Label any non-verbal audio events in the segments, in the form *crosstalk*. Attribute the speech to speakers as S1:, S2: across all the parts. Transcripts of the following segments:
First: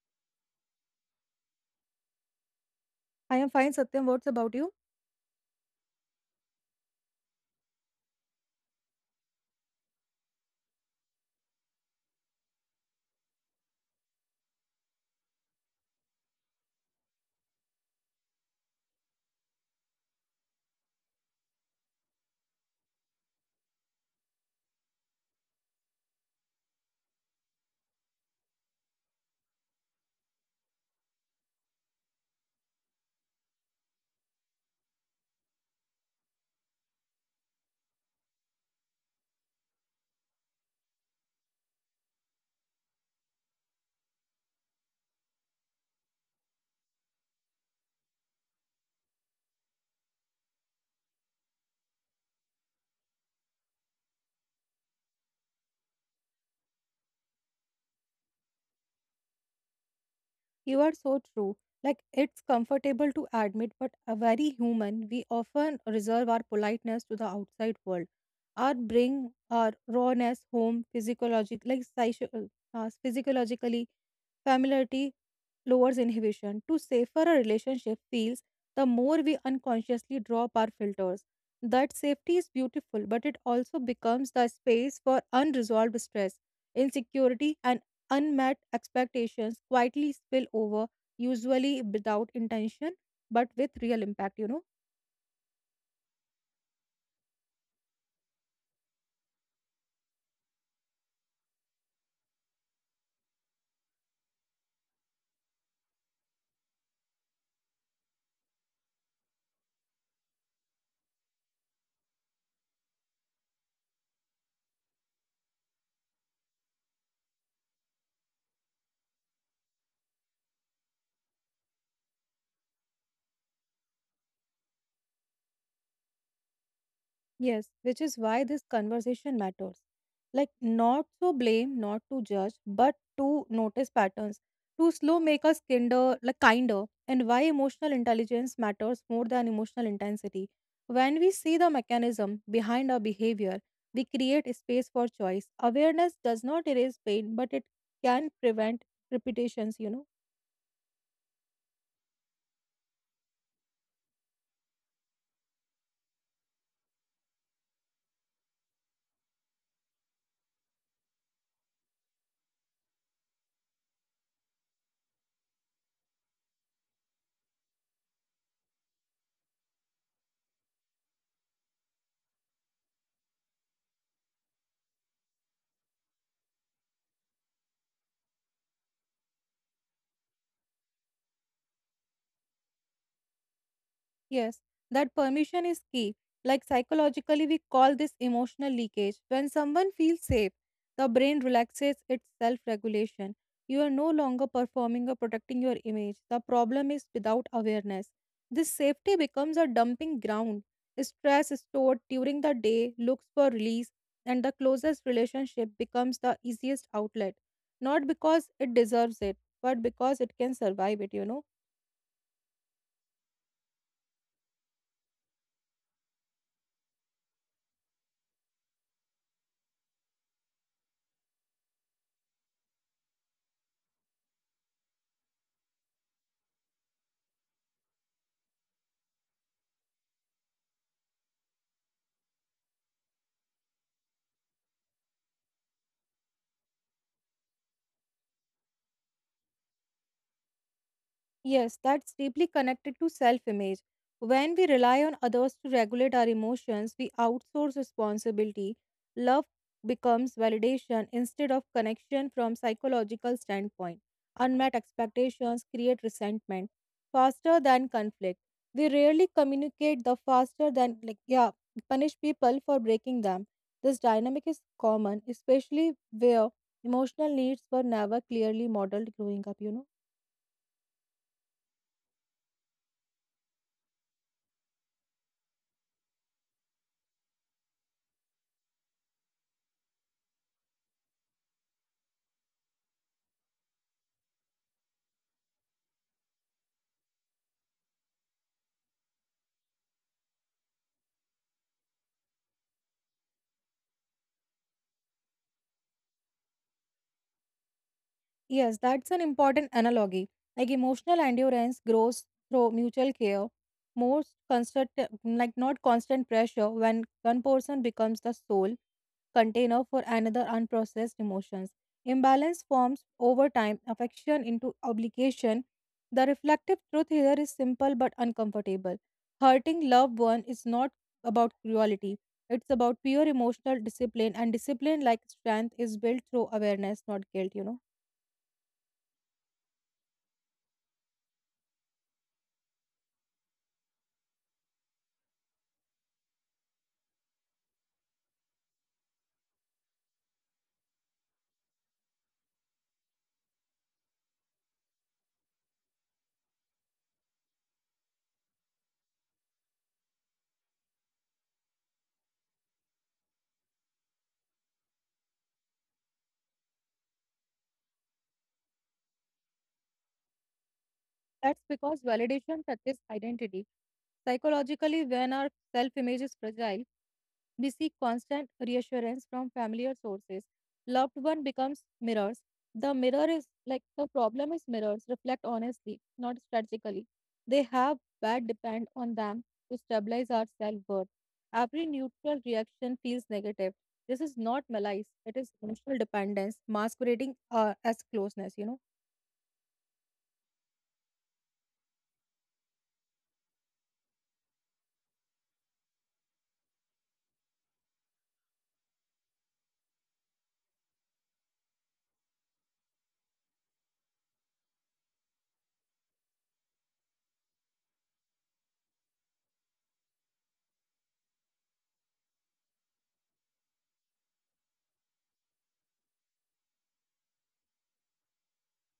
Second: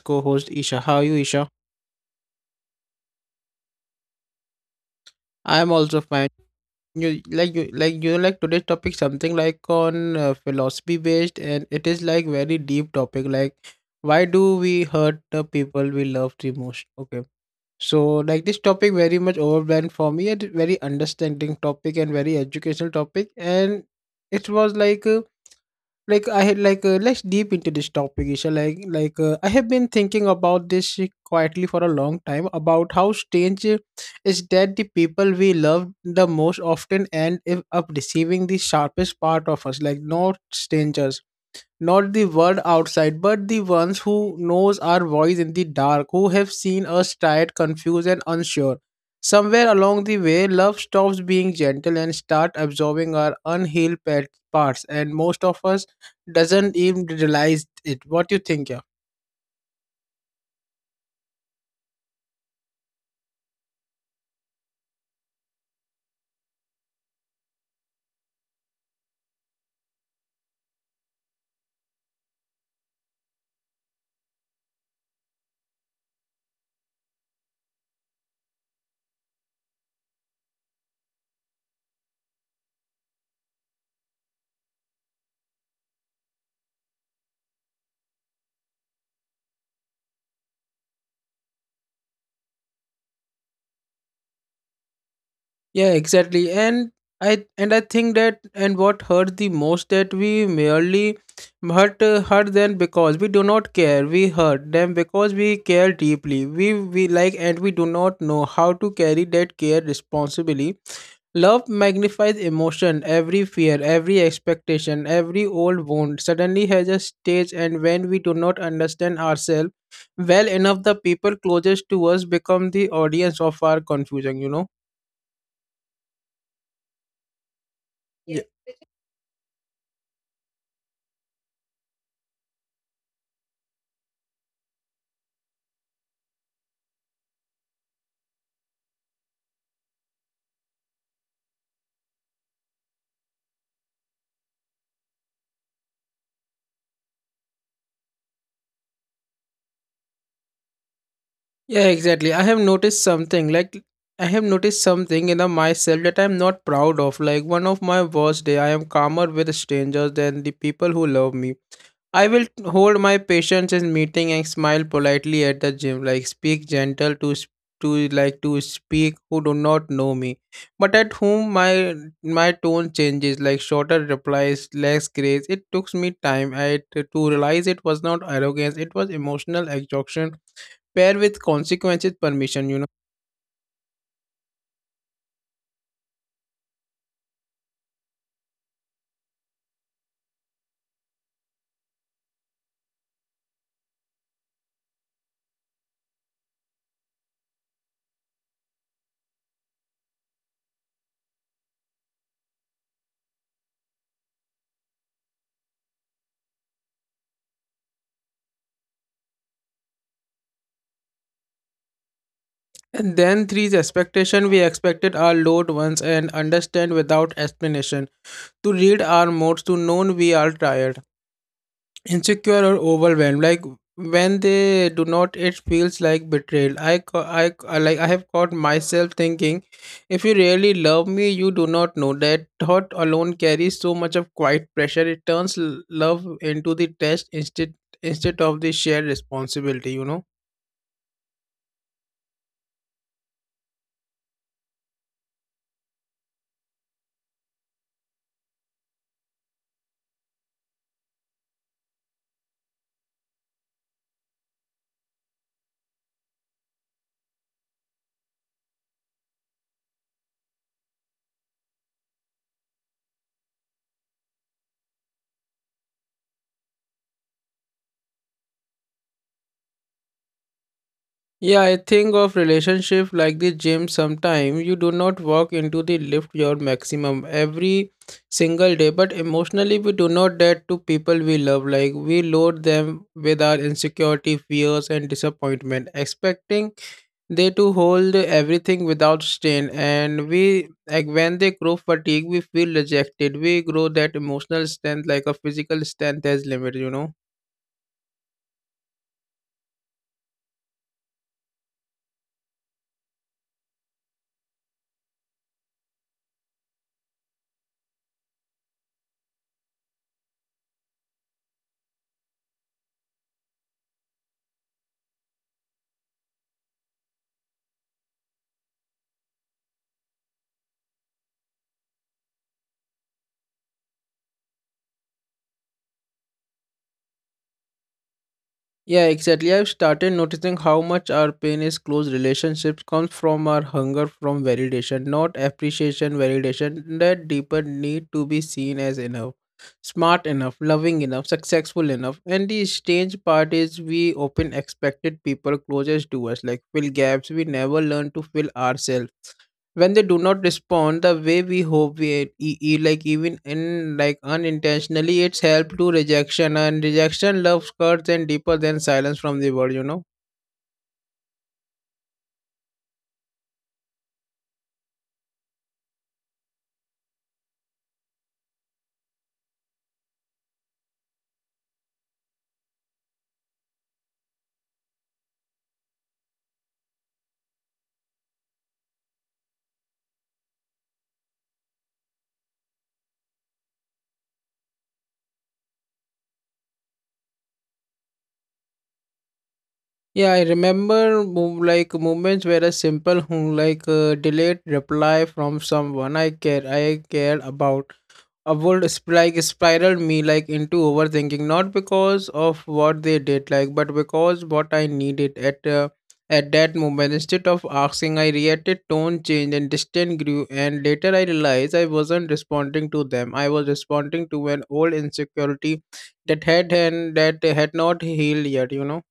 S1: co-host Isha. How are you Isha?
S2: I am fine, Satyam. What's about you?
S1: I am also fine. You like like today's topic something like on philosophy based, and it is like very deep topic like why do we hurt the people we love the most? Okay. So like this topic very much overwhelmed for me and very understanding topic and very educational topic, and it was like I had let's deep into this topic Isha, like I have been thinking about this quietly for a long time about how strange is that the people we love the most often end if- up receiving the sharpest part of us, like not strangers, not the world outside, but the ones who knows our voice in the dark, who have seen us tired, confused, and unsure. Somewhere along the way, love stops being gentle and start absorbing our unhealed pet parts, and most of us doesn't even realize it. What do you think? Yeah,
S2: You are so true. Like, it's comfortable to admit, but a very human, we often reserve our politeness to the outside world. Our bring our rawness home, physiologically, familiarity lowers inhibition. To safer a relationship feels, the more we unconsciously drop our filters. That safety is beautiful, but it also becomes the space for unresolved stress, insecurity, and unmet expectations quietly spill over, usually without intention, but with real impact,
S1: yeah, exactly. And I think that, and what hurt the most that we merely hurt them because we do not care. We hurt them because we care deeply. We like and we do not know how to carry that care responsibly. Love magnifies emotion, every fear, every expectation, every old wound suddenly has a stage, and when we do not understand ourselves well enough, the people closest to us become the audience of our confusion, you know?
S2: Yes, which is why
S1: Yeah.
S2: this conversation matters. Not to blame, not to judge, but to notice patterns, to slow make us kinder, kinder, and why emotional intelligence matters more than emotional intensity. When we see the mechanism behind our behavior, we create a space for choice. Awareness does not erase pain, but it can prevent repetitions,
S1: Yeah, exactly. I have noticed something in the myself that I'm not proud of. Like one of my worst day, I am calmer with strangers than the people who love me. I will hold my patience in meeting and smile politely at the gym. Like speak gentle to like to speak who do not know me, but at whom my tone changes. Like shorter replies, less grace. It took me to realize it was not arrogance. It was emotional exhaustion pair with consequences permission, you know.
S2: Yes, that permission is key. Like psychologically, we call this emotional leakage. When someone feels safe, the brain relaxes its self regulation. You are no longer performing or protecting your image. The problem is without awareness. This safety becomes a dumping ground. Stress stored during the day looks for release, and the closest relationship becomes the easiest outlet. Not because it deserves it, but because it can survive it,
S1: And then three is expectation, we expected our loved ones and understand without explanation, to read our moods, to know we are tired, insecure, or overwhelmed. Like when they do not, it feels like betrayal. Like I have caught myself thinking, if you really love me, you do not know. That thought alone carries so much of quiet pressure. It turns love into the test, instead, instead of the shared responsibility, you know.
S2: Yes, that's deeply connected to self image. When we rely on others to regulate our emotions, we outsource responsibility. Love becomes validation instead of connection from psychological standpoint. Unmet expectations create resentment faster than conflict. We rarely communicate the faster than punish people for breaking them. This dynamic is common, especially where emotional needs were never clearly modeled growing up,
S1: Yeah, I think of relationship like the gym. Sometime you do not walk into the lift your maximum every single day, but emotionally we do not that to people we love. Like we load them with our insecurity, fears, and disappointment, expecting they to hold everything without strain, and we like when they grow fatigue, we feel rejected. We grow that emotional strength, like a physical strength, has limit, you know.
S2: Yes, that's an important analogy. Like emotional endurance grows through mutual care, most constant, like not constant pressure when one person becomes the sole container for another unprocessed emotions. Imbalance forms over time, affection into obligation. The reflective truth here is simple but uncomfortable. Hurting loved one is not about cruelty. It's about pure emotional discipline, and discipline like strength is built through awareness, not guilt,
S1: Yeah, exactly. I've started noticing how much our pain is close relationships comes from our hunger from validation, not appreciation, validation, that deeper need to be seen as enough, smart enough, loving enough, successful enough. And the strange part is we often expected people closest to us, like fill gaps we never learn to fill ourselves. When they do not respond the way we hope, we even in like unintentionally, it's help to rejection, and rejection loves cuts and deeper than silence from the world, you know.
S2: That's because validation touches identity. Psychologically, when our self image is fragile, we seek constant reassurance from familiar sources. Loved one becomes mirrors. The problem is mirrors reflect honestly, not strategically. They have bad depend on them to stabilize our self worth. Every neutral reaction feels negative. This is not malice, it is emotional dependence masquerading as closeness,
S1: Yeah, I remember moments where a simple delayed reply from someone I cared about would spiraled me like into overthinking, not because of what they did, like, but because what I needed at that moment. Instead of asking, I reacted. Tone changed and distance grew, and later I realized I wasn't responding to them, I was responding to an old insecurity that had and that had not healed yet, you know.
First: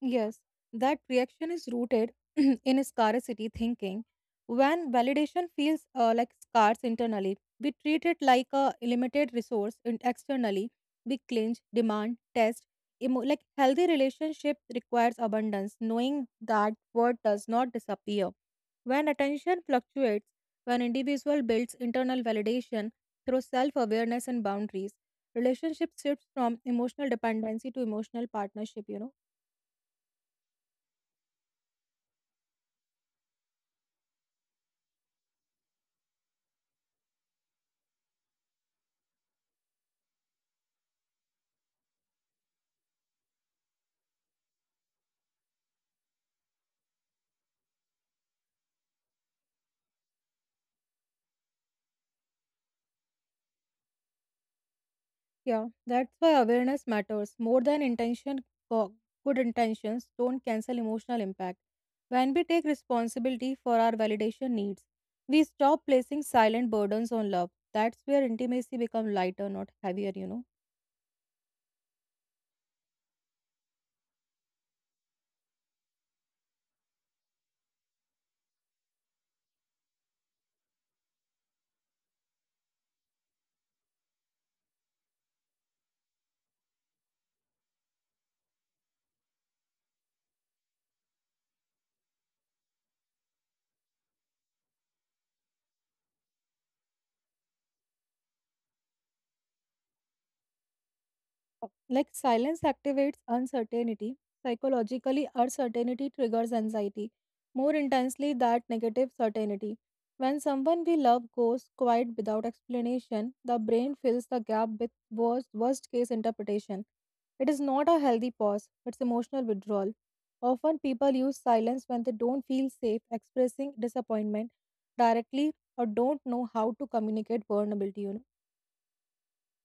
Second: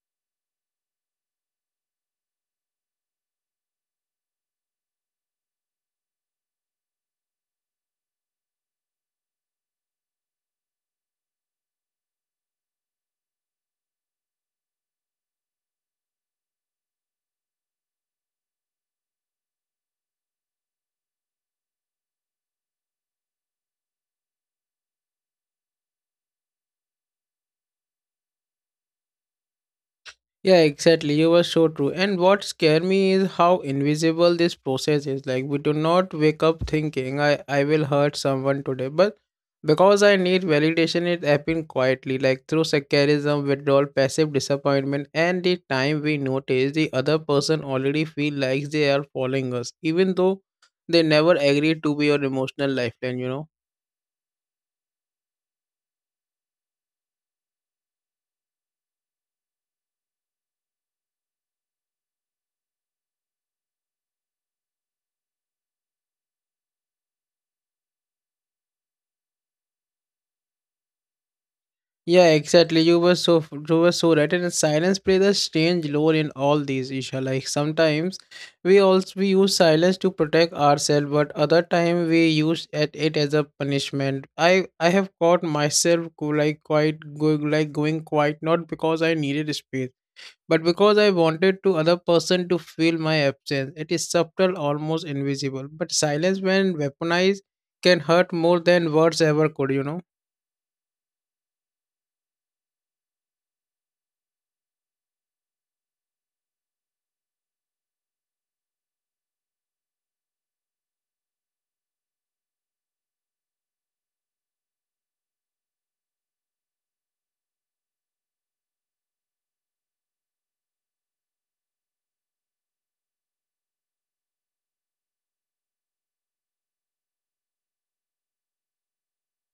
S2: Yes, that reaction is rooted *clears throat* in scarcity thinking. When validation feels scarce internally, we treat it like a limited resource and externally. We clinch, demand, test. Healthy relationship requires abundance, knowing that worth does not disappear. When attention fluctuates, when individual builds internal validation through self-awareness and boundaries, relationship shifts from emotional dependency to emotional partnership.
S1: Yeah, exactly. You were so true. And what scared me is how invisible this process is. Like we do not wake up thinking I will hurt someone today. But because I need validation, it happened quietly, like through sarcasm, withdrawal, passive disappointment, and the time we notice, the other person already feel like they are following us, even though they never agreed to be your emotional lifeline, you know.
S2: Yeah, that's why awareness matters more than intention. Go- Good intentions don't cancel emotional impact. When we take responsibility for our validation needs, we stop placing silent burdens on love. That's where intimacy becomes lighter, not heavier,
S1: Yeah, exactly. You were so right, and silence plays a strange role in all these, Isha. Like sometimes we also we use silence to protect ourselves, but other time we use at it as a punishment. I have caught myself go like quite going like going quiet, not because I needed space, but because I wanted to other person to feel my absence. It is subtle, almost invisible, but silence when weaponized can hurt more than words ever could. You know.
S2: Like silence activates uncertainty. Psychologically, uncertainty triggers anxiety more intensely than negative certainty. When someone we love goes quiet without explanation, the brain fills the gap with worst case interpretation. It is not a healthy pause, it's emotional withdrawal. Often people use silence when they don't feel safe expressing disappointment directly or don't know how to communicate vulnerability,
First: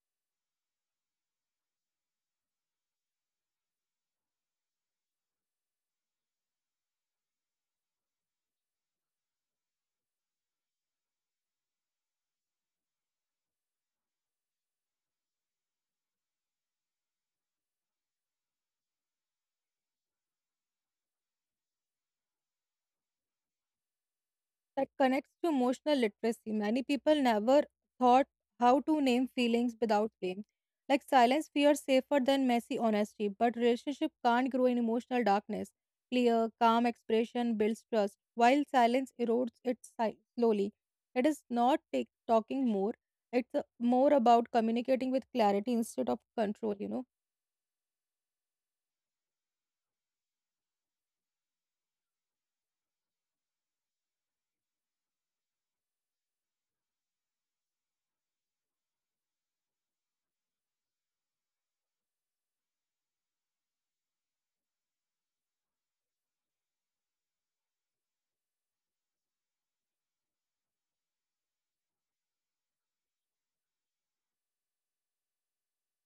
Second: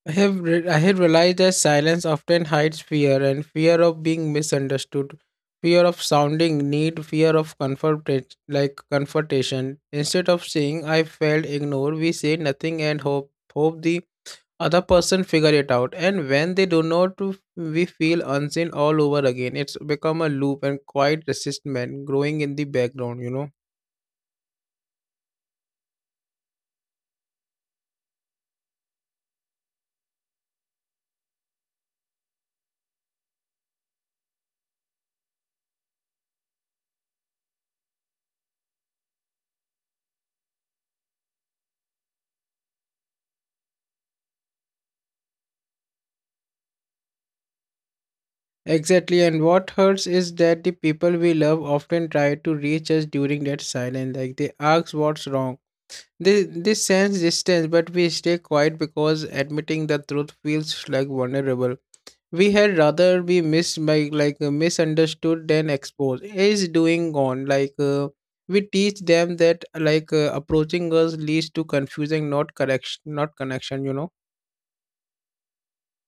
S1: I had realized that silence often hides fear, and fear of being misunderstood, fear of sounding need, fear of comfort like confrontation. Instead of saying I felt ignored, we say nothing and hope the other person figure it out. And when they do not, we feel unseen all over again. It's become a loop and quiet resistance growing in the background. You know.
S2: That connects to emotional literacy. Many people never thought how to name feelings without blame. Like silence feels safer than messy honesty, but relationship can't grow in emotional darkness. Clear, calm expression builds trust, while silence erodes it slowly. It is not take, talking more; it's more about communicating with clarity instead of control.
S1: Exactly, and what hurts is that the people we love often try to reach us during that silence, like they ask what's wrong. They sense distance, but we stay quiet because admitting the truth feels like vulnerable. We had rather be missed by misunderstood than exposed. Is doing on like we teach them that approaching us leads to confusing, not correction, not connection. You know.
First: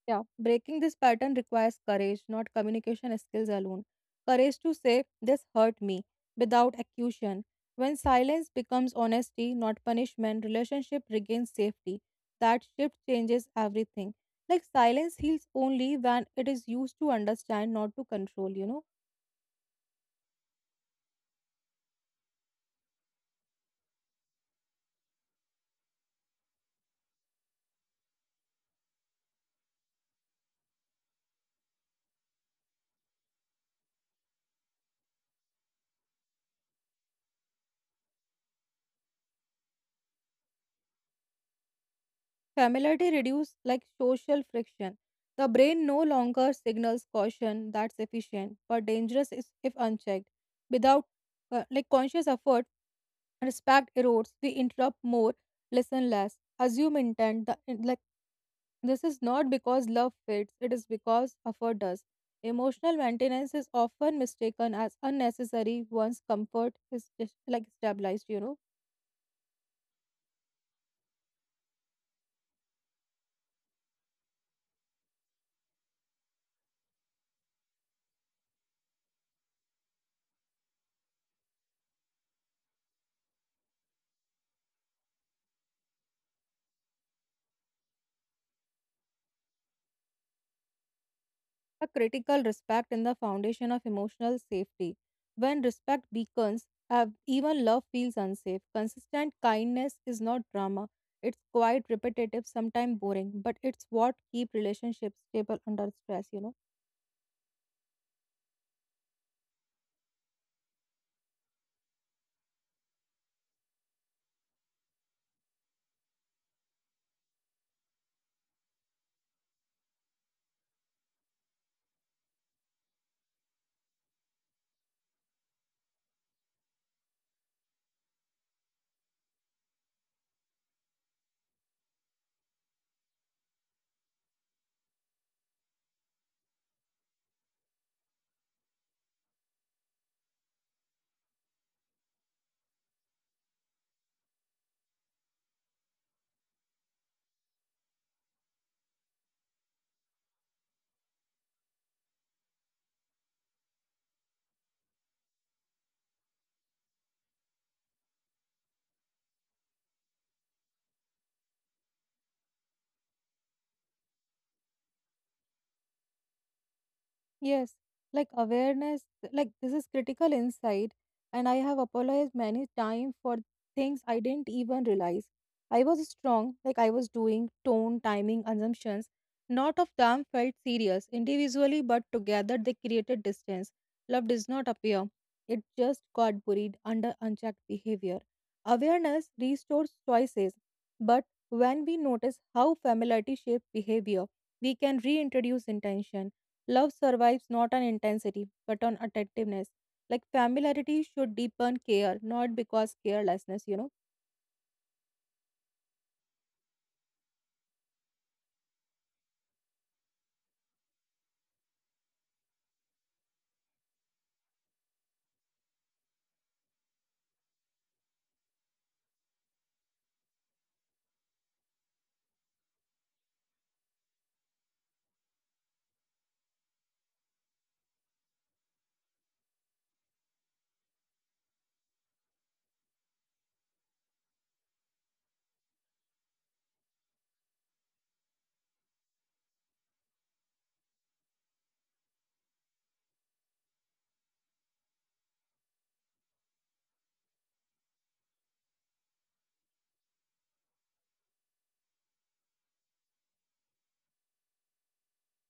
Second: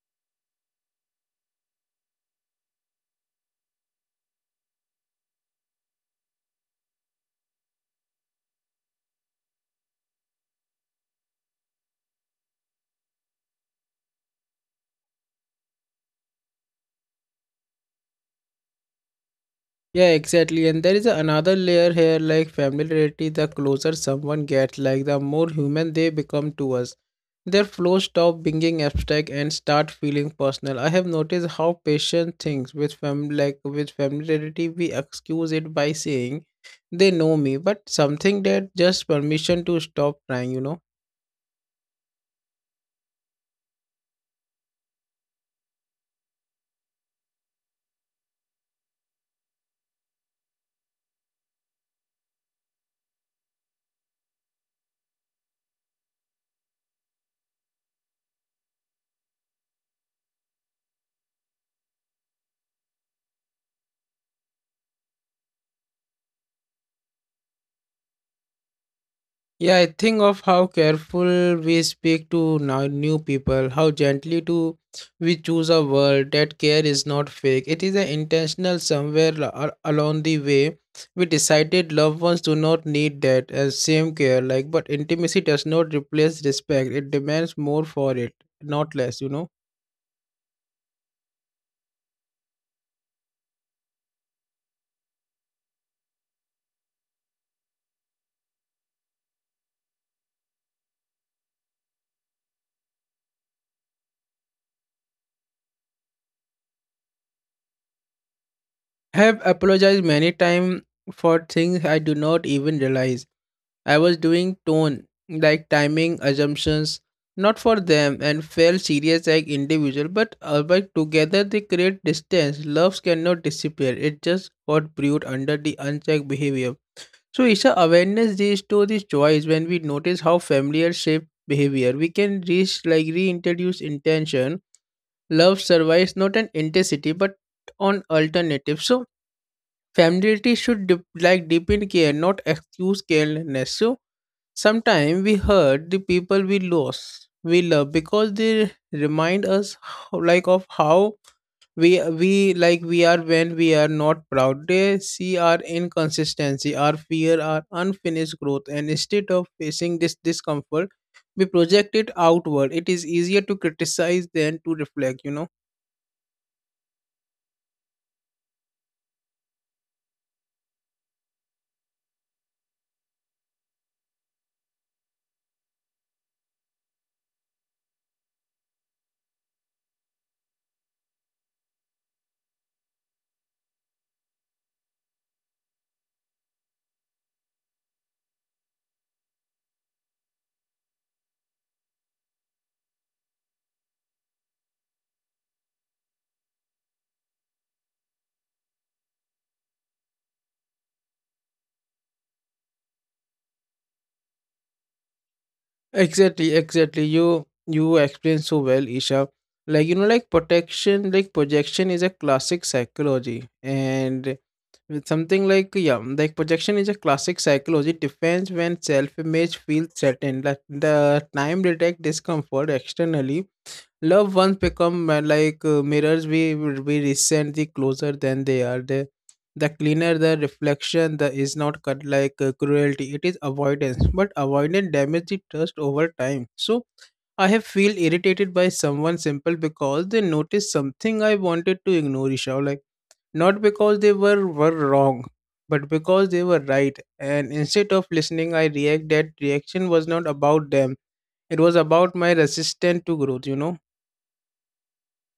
S2: Yeah, breaking this pattern requires courage, not communication skills alone. Courage to say, "This hurt me," without accusation. When silence becomes honesty, not punishment, relationship regains safety. That shift changes everything. Like silence heals only when it is used to understand, not to control,
S1: Yeah, exactly. And there is another layer here, like familiarity. The closer someone gets, like the more human they become to us. Their flow stop being abstract and start feeling personal. I have noticed how patient things with fam like with familiarity, we excuse it by saying they know me, but something that just permission to stop trying, you know.
S2: Familiarity reduces like social friction. The brain no longer signals caution, that's efficient, but dangerous is if unchecked. Without conscious effort, respect erodes, we interrupt more, listen less, assume intent the, in- like this is not because love fades, it is because effort does. Emotional maintenance is often mistaken as unnecessary once comfort is stabilized,
S1: Yeah, I think of how careful we speak to now new people, how gently to we choose a word. That care is not fake. It is an intentional somewhere along the way. We decided loved ones do not need that as same care. Like, but intimacy does not replace respect. It demands more for it, not less. You know,
S2: a critical respect in the foundation of emotional safety, when respect beacons, even love feels unsafe. Consistent kindness is not drama, it's quite repetitive, sometimes boring, but it's what keep relationships stable under stress,
S1: have apologized many times for things I do not even realize I was doing tone, like timing assumptions, not for them, and felt serious like individual, but together they create distance. Loves cannot disappear; it just got brewed under the unchecked behavior. So it's a awareness leads to this choice when we notice how familiar shape behavior. We can reach like reintroduce intention. Love survives not an intensity but on alternative. So familiarity should dip, like deepen care, not excuse carelessness. So sometimes we hurt the people we love because they remind us of how we we we are when we are not proud. They see our inconsistency, our fear, our unfinished growth, and instead of facing this discomfort, we project it outward. It is easier to criticize than to reflect. You know.
S2: Yes, like awareness, like this is critical insight, and I have apologized many times for things I didn't even realize. I was strong, like I was doing tone, timing, assumptions. Not of them felt serious individually, but together they created distance. Love does not appear, it just got buried under unchecked behavior. Awareness restores choices, but when we notice how familiarity shapes behavior, we can reintroduce intention. Love survives not on intensity, but on attentiveness. Like familiarity should deepen care, not because carelessness,
S1: Exactly, exactly. You explain so well, Isha. Like you know, like protection, like projection is a classic psychology, and with something like yeah, like projection is a classic psychology defense when self-image feels threatened. Like the time detect discomfort externally. Loved ones become mirrors. We resent the closer than they are. The cleaner the reflection, the is not cut cruelty. It is avoidance, but avoidance damage the trust over time. So I have feel irritated by someone simple because they noticed something I wanted to ignore. Isha, like not because they were wrong, but because they were right. And instead of listening, I react. That reaction was not about them. It was about my resistance to growth, you know?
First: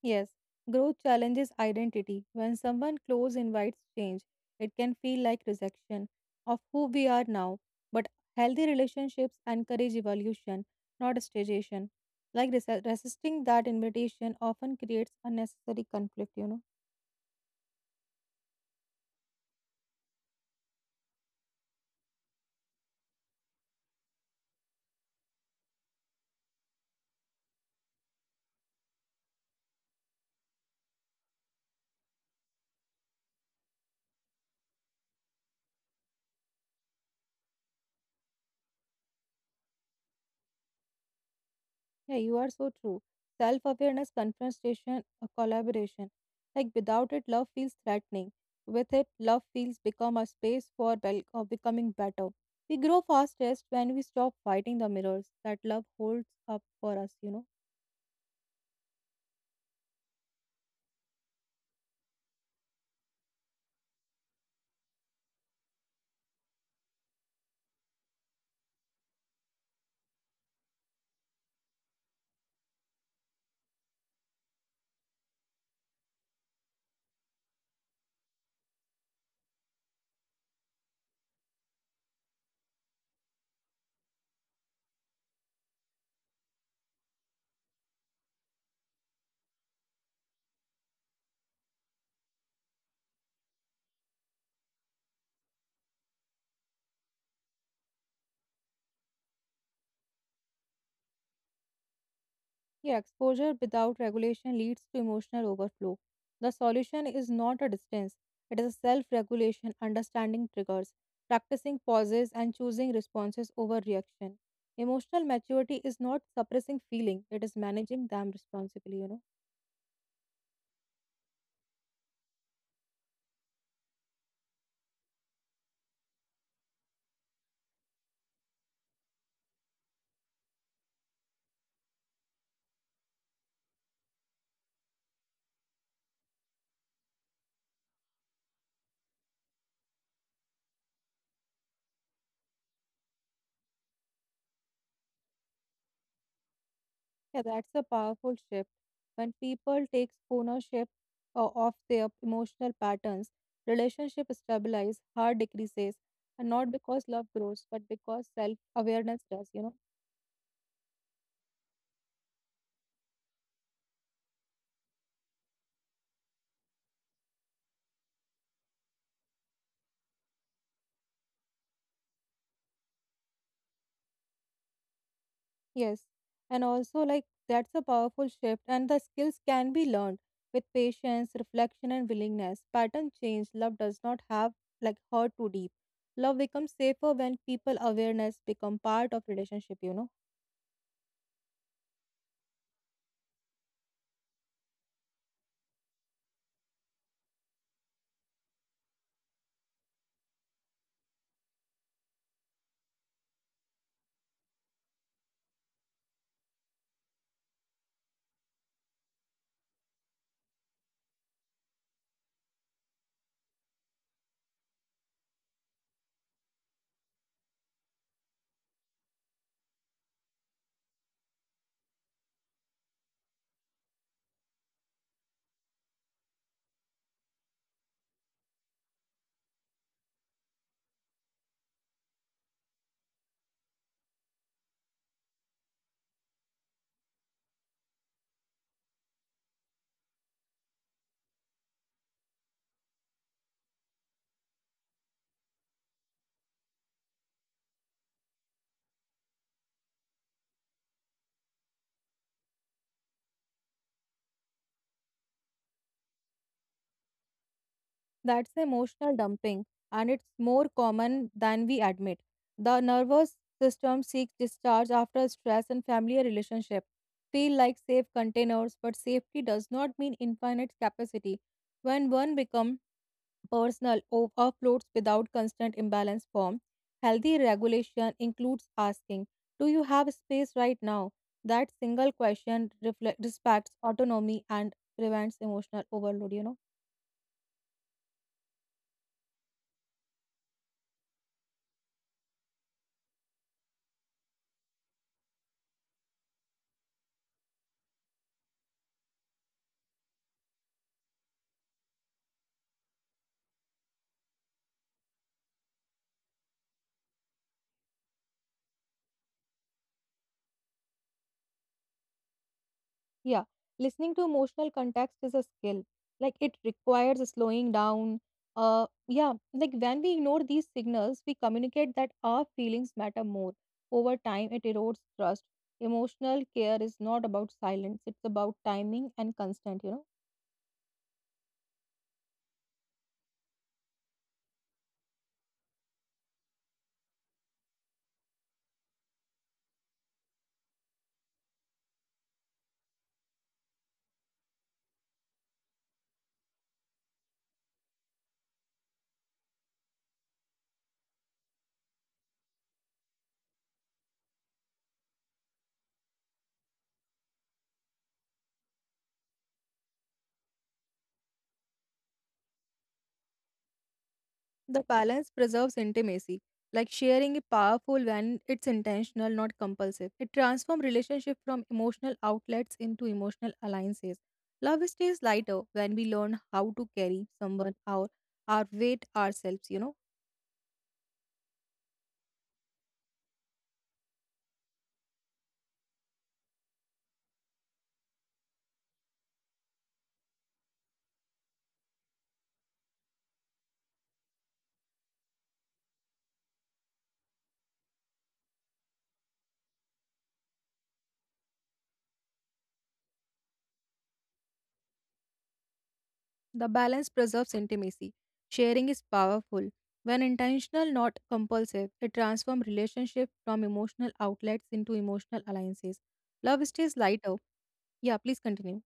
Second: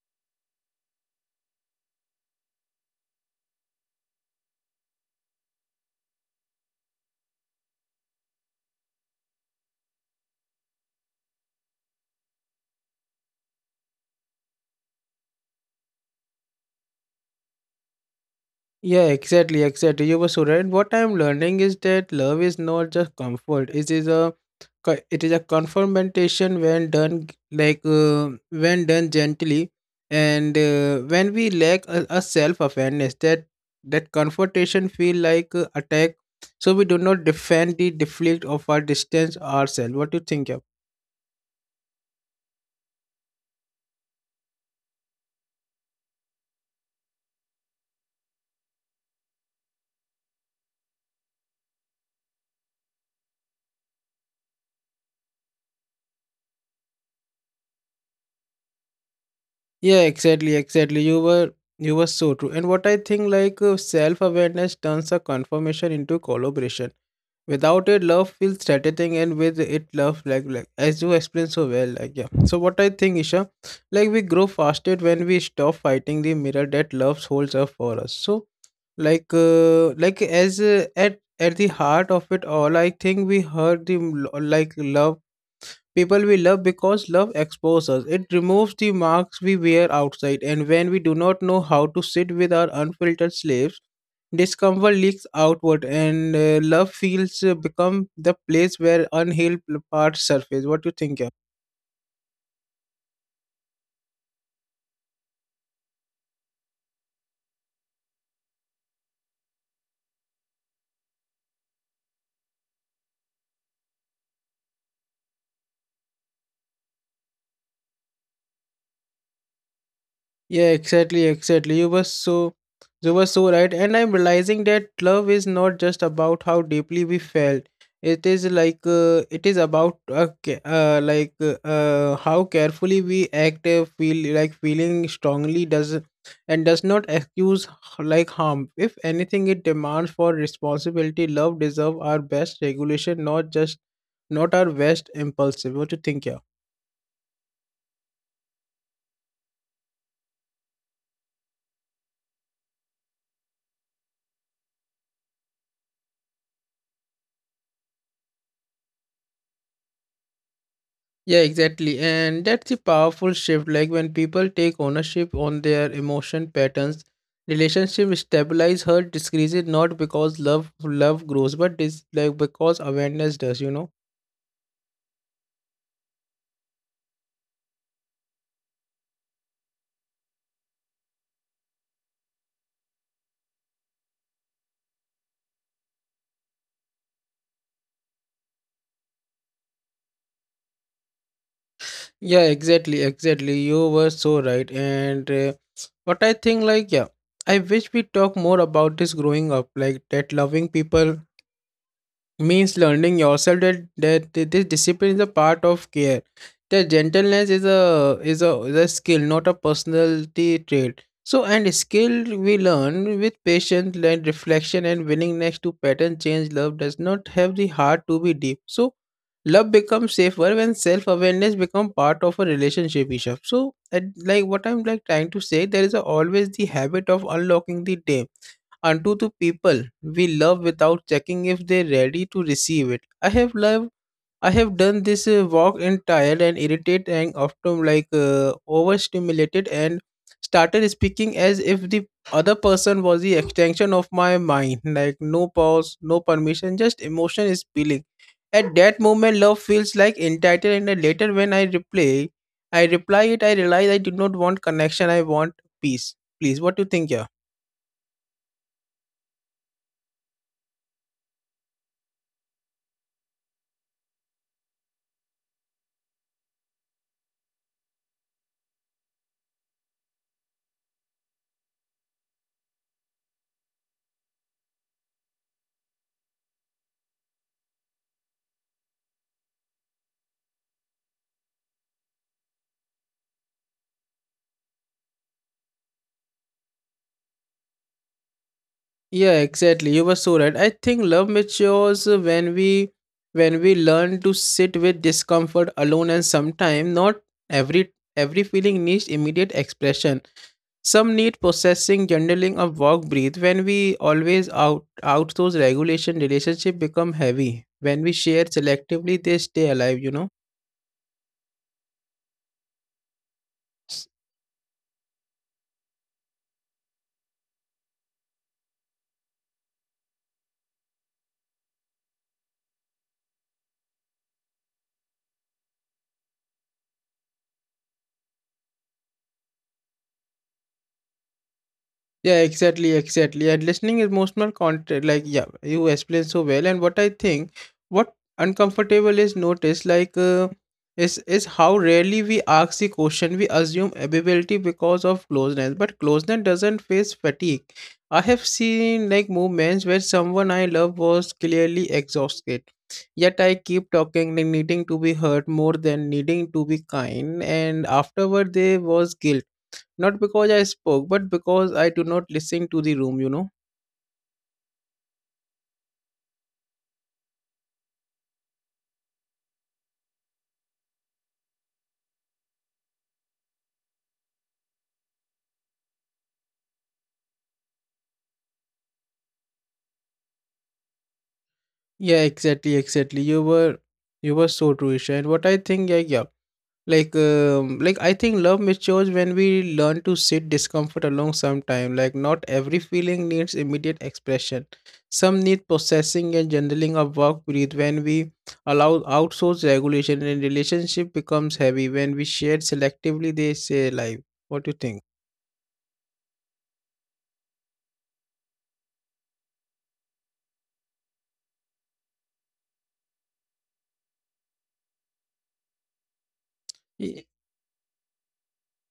S2: Yes, growth challenges identity. When someone close invites change, it can feel like rejection of who we are now. But healthy relationships encourage evolution, not stagnation. Like resisting that invitation often creates unnecessary conflict,
S1: Yeah, exactly, exactly. You were so right. What I'm learning is that love is not just comfort. It is a it is a confrontation when done g- like when done gently, and when we lack a self-awareness that that confrontation feel like attack, so we do not defend the deflect of our distance ourselves. What do you think? Yeah?
S2: Yeah, you are so true. Self awareness, confrontation, collaboration. Like without it, love feels threatening. With it, love feels become a space for becoming better. We grow fastest when we stop fighting the mirrors that love holds up for us,
S1: Yeah, exactly, exactly. You were so true. And what I think self-awareness turns a confirmation into collaboration. Without it, love feels threatening, and with it, love like as you explained so well, like yeah. So what I think, Isha, like we grow faster when we stop fighting the mirror that love holds up for us. So like as at the heart of it all, I think we heard the m- lo- like love people we love because love exposes us. It removes the marks we wear outside, and when we do not know how to sit with our unfiltered slaves, discomfort leaks outward, and love feels become the place where unhealed parts surface. What do you think, yeah?
S2: Yeah, exposure without regulation leads to emotional overflow. The solution is not a distance, it is a self regulation, understanding triggers, practicing pauses, and choosing responses over reaction. Emotional maturity is not suppressing feeling, it is managing them responsibly,
S1: Yeah, exactly, exactly. You were so right. And I'm realizing that love is not just about how deeply we felt. It is it is about how carefully we act. Feeling strongly does and does not excuse harm. If anything, it demands for responsibility. Love deserve our best regulation, not just not our best impulsive. What do you think, yeah?
S2: Yeah, that's a powerful shift. When people take ownership of their emotional patterns, relationship stabilize, heart decreases, and not because love grows, but because self awareness does,
S1: Yeah, exactly. And that's a powerful shift. Like when people take ownership on their emotion patterns, relationship stabilize hurt decreases not because love grows, but this like because awareness does,
S2: Yes, and also like that's a powerful shift, and the skills can be learned with patience, reflection, and willingness. Pattern change. Love does not have like hurt too deep. Love becomes safer when people awareness become part of relationship.
S1: Yeah, exactly, exactly. You were so right. And what I think I wish we talk more about this growing up, like that loving people means learning yourself this discipline is a part of care. That gentleness is a skill, not a personality trait. So and skill we learn with patience and reflection and willingness to pattern change. Love does not have the heart to be deep. So love becomes safer when self awareness become part of a relationship, Isha. So at, like what I'm like trying to say, there is a, always the habit of unlocking the dam unto the people we love without checking if they're ready to receive it. I have done this walk and tired and irritated and often overstimulated and started speaking as if the other person was the extension of my mind. Like no pause, no permission, just emotion is spilling. At that moment, love feels like entitled, and then later when I replay, I reply it. I realize I did not want connection. I want peace. Please, what do you think, yeah?
S2: That's emotional dumping, and it's more common than we admit. The nervous system seeks discharge after stress and family relationship feel like safe containers, but safety does not mean infinite capacity. When one becomes personal offloads without constant imbalance form. Healthy regulation includes asking, "Do you have space right now?" That single question reflect, respects autonomy and prevents emotional overload,
S1: Yeah, exactly. You were so right. I think love matures when we learn to sit with discomfort alone and sometimes not every feeling needs immediate expression. Some need processing, journaling or walk breathe. When we always out those regulation relationship become heavy. When we share selectively they stay alive,
S2: Yeah, listening to emotional context is a skill. Like it requires slowing down. When we ignore these signals, we communicate that our feelings matter more. Over time, it erodes trust. Emotional care is not about silence, it's about timing and constant,
S1: Yeah, exactly, exactly. And listening is emotional content. You explain so well. And what I think, what uncomfortable is notice, is how rarely we ask the question. We assume ability because of closeness, but closeness doesn't face fatigue. I have seen like moments where someone I love was clearly exhausted, yet I keep talking, like needing to be heard more than needing to be kind. And afterward, there was guilt not because I spoke, but because I do not listen to the room,
S2: The balance preserves intimacy, like sharing is powerful when it's intentional, not compulsive. It transforms relationship from emotional outlets into emotional alliances. Love stays lighter when we learn how to carry someone our weight ourselves.
S1: Yeah, exactly, exactly. You were so true, Isha. And what I think, yeah. I think love matures when we learn to sit discomfort along some time. Like not every feeling needs immediate expression. Some need processing and journaling of work breathe when we allow outsource regulation and relationship becomes heavy when we share selectively they say life. What do you
S2: The balance preserves intimacy. Sharing is powerful when intentional, not compulsive. It transforms relationship from emotional outlets into emotional alliances. Love stays
S1: think?
S2: lighter. Yeah, please continue.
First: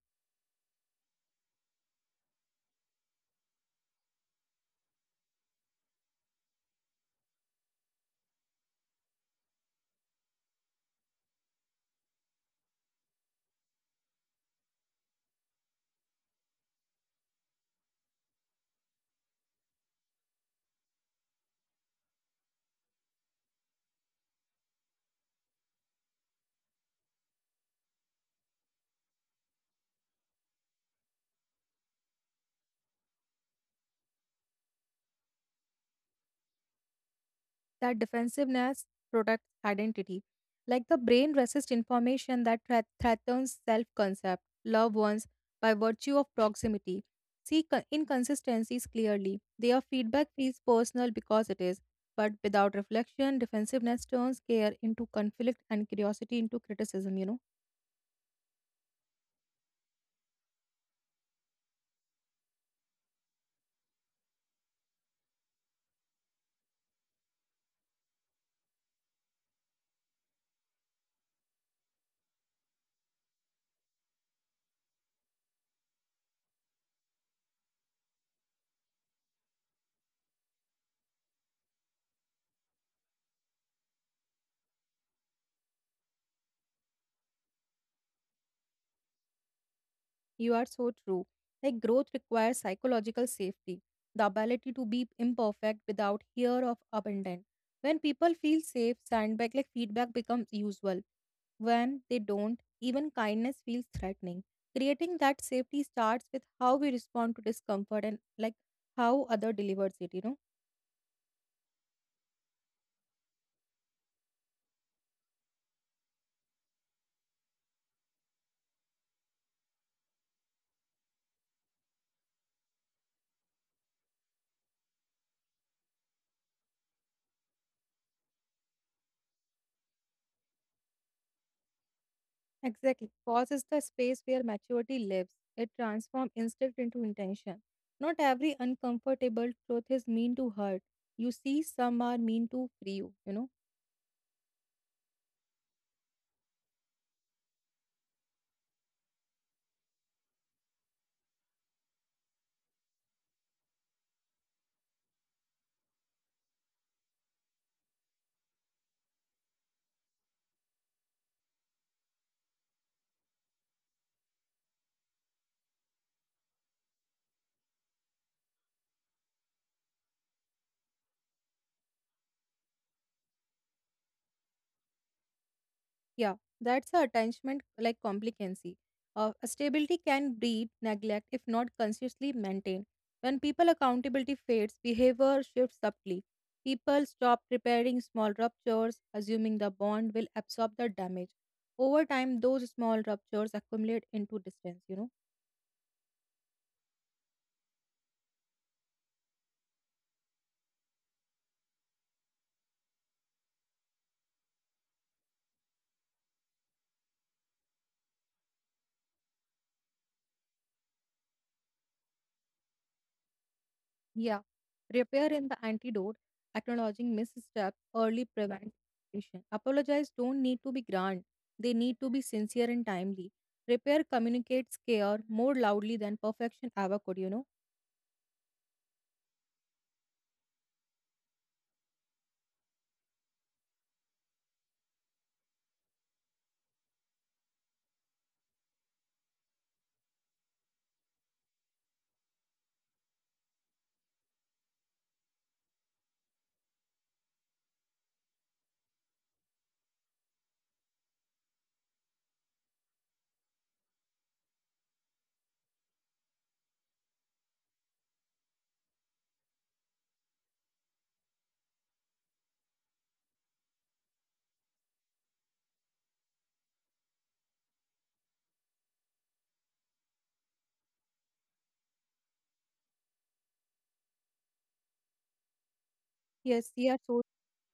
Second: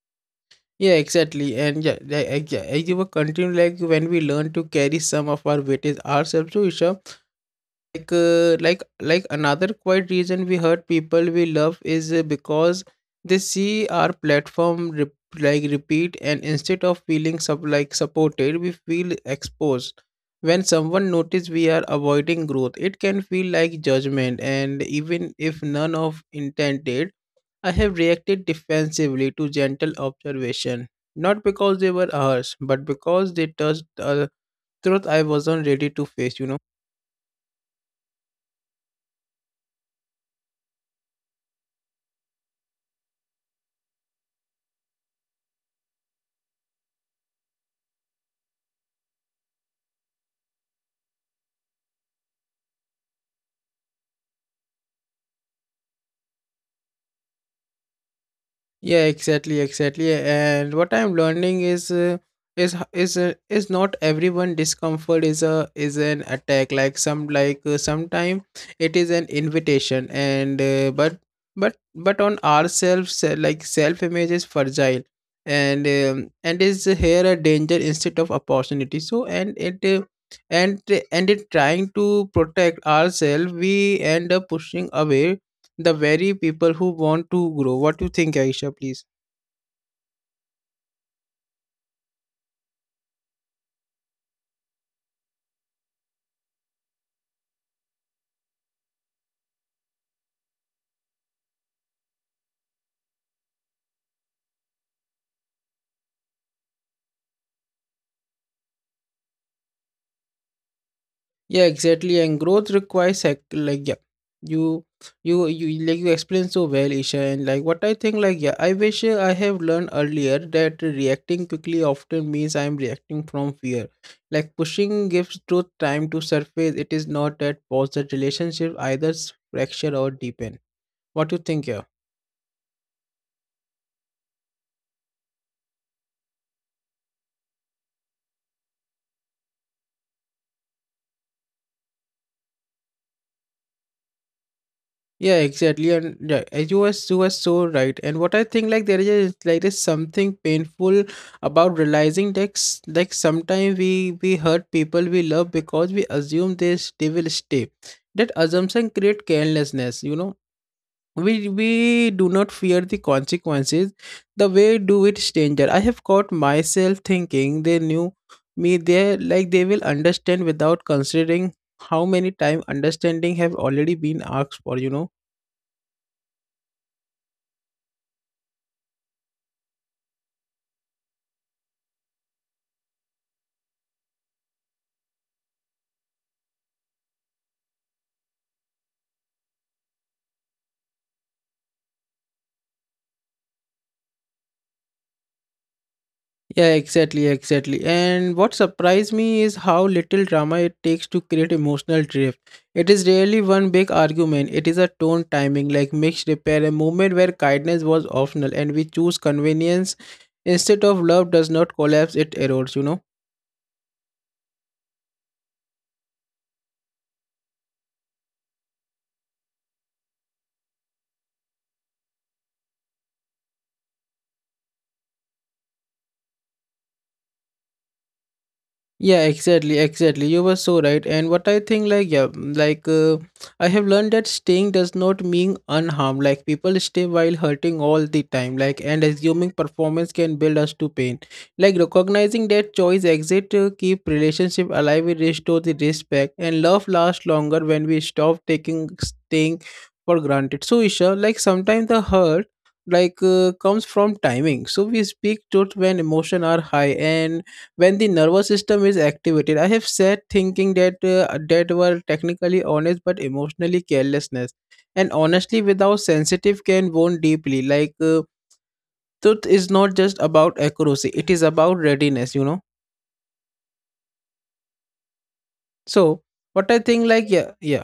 S1: Yeah, exactly. And I give a continue like when we learn to carry some of our weightage ourselves to Isha. Like another quite reason we hurt people we love is because they see our platform repeat, and instead of feeling sub like supported, we feel exposed. When someone notice we are avoiding growth, it can feel like judgment, and even if none of intended I have reacted defensively to gentle observation, not because they were ours, but because they touched the truth I wasn't ready to face,
S2: That defensiveness protects identity. Like the brain resists information that threatens self concept, loved ones, by virtue of proximity. Inconsistencies clearly. Their feedback feels personal because it is, but without reflection, defensiveness turns care into conflict and curiosity into criticism, you know.
S1: Yeah, exactly, exactly. And what I'm learning is is not everyone discomfort is a is an attack. Like sometime it is an invitation. And but on ourselves like self image is fragile, and is here a danger instead of opportunity. So and it. And and it trying to protect ourselves we end up pushing away the very people who want to grow. What do you think, Aisha, please?
S2: You are so true. Like growth requires psychological safety, the ability to be imperfect without fear of abandon. When people feel safe, sandbag like feedback becomes usual. When they don't, even kindness feels threatening. Creating that safety starts with how we respond to discomfort and like how other delivers it,
S1: Yeah, exactly. And growth requires you you explained so well, Isha. And like what I think, I wish I have learned earlier that reacting quickly often means I'm reacting from fear. Like pushing gives truth time to surface. It is not that pause that relationship either fracture or deepen. What do you think, yeah?
S2: Exactly. Pause is the space where maturity lives. It transforms instinct into intention. Not every uncomfortable truth is mean to hurt. You see, some are mean to free you, you know.
S1: Yeah, exactly. And yeah, and you were so right. And what I think like there is like is something painful about realizing that sometimes we hurt people we love because we assume they will stay. That assumption create carelessness. You know, we do not fear the consequences the way do with stranger. I have caught myself thinking they knew me there like they will understand without considering how many time understanding have already been asked for, you know.
S2: Yeah, that's the attachment like complicancy. A stability can breed neglect if not consciously maintained. When people accountability fades, behavior shifts subtly. People stop repairing small ruptures, assuming the bond will absorb the damage. Over time, those small ruptures accumulate into distance,
S1: Yeah, exactly, exactly. And what surprised me is how little drama it takes to create emotional drift. It is rarely one big argument. It is a tone timing, like mixed repair, a moment where kindness was optional and we choose convenience instead of love does not collapse, it erodes,
S2: Yeah, repair and the antidote, acknowledging missteps early prevents repetition. Apologize don't need to be grand, they need to be sincere and timely. Repair communicates care more loudly than perfection ever could,
S1: Yeah, exactly, exactly. You were so right. And what I think, I have learned that staying does not mean unharmed. Like, people stay while hurting all the time. Like, and assuming performance can build us to pain. Like, recognizing that choice exit to keep relationship alive, will restore the respect, and love lasts longer when we stop taking staying for granted. So, Isha, like, sometimes the hurt comes from timing so we speak truth when emotion are high and when the nervous system is activated. I have said thinking that were technically honest but emotionally carelessness and honestly without sensitive can wound deeply truth is not just about accuracy, it is about readiness, you know. So what I
S2: Yes, we
S1: think
S2: are so.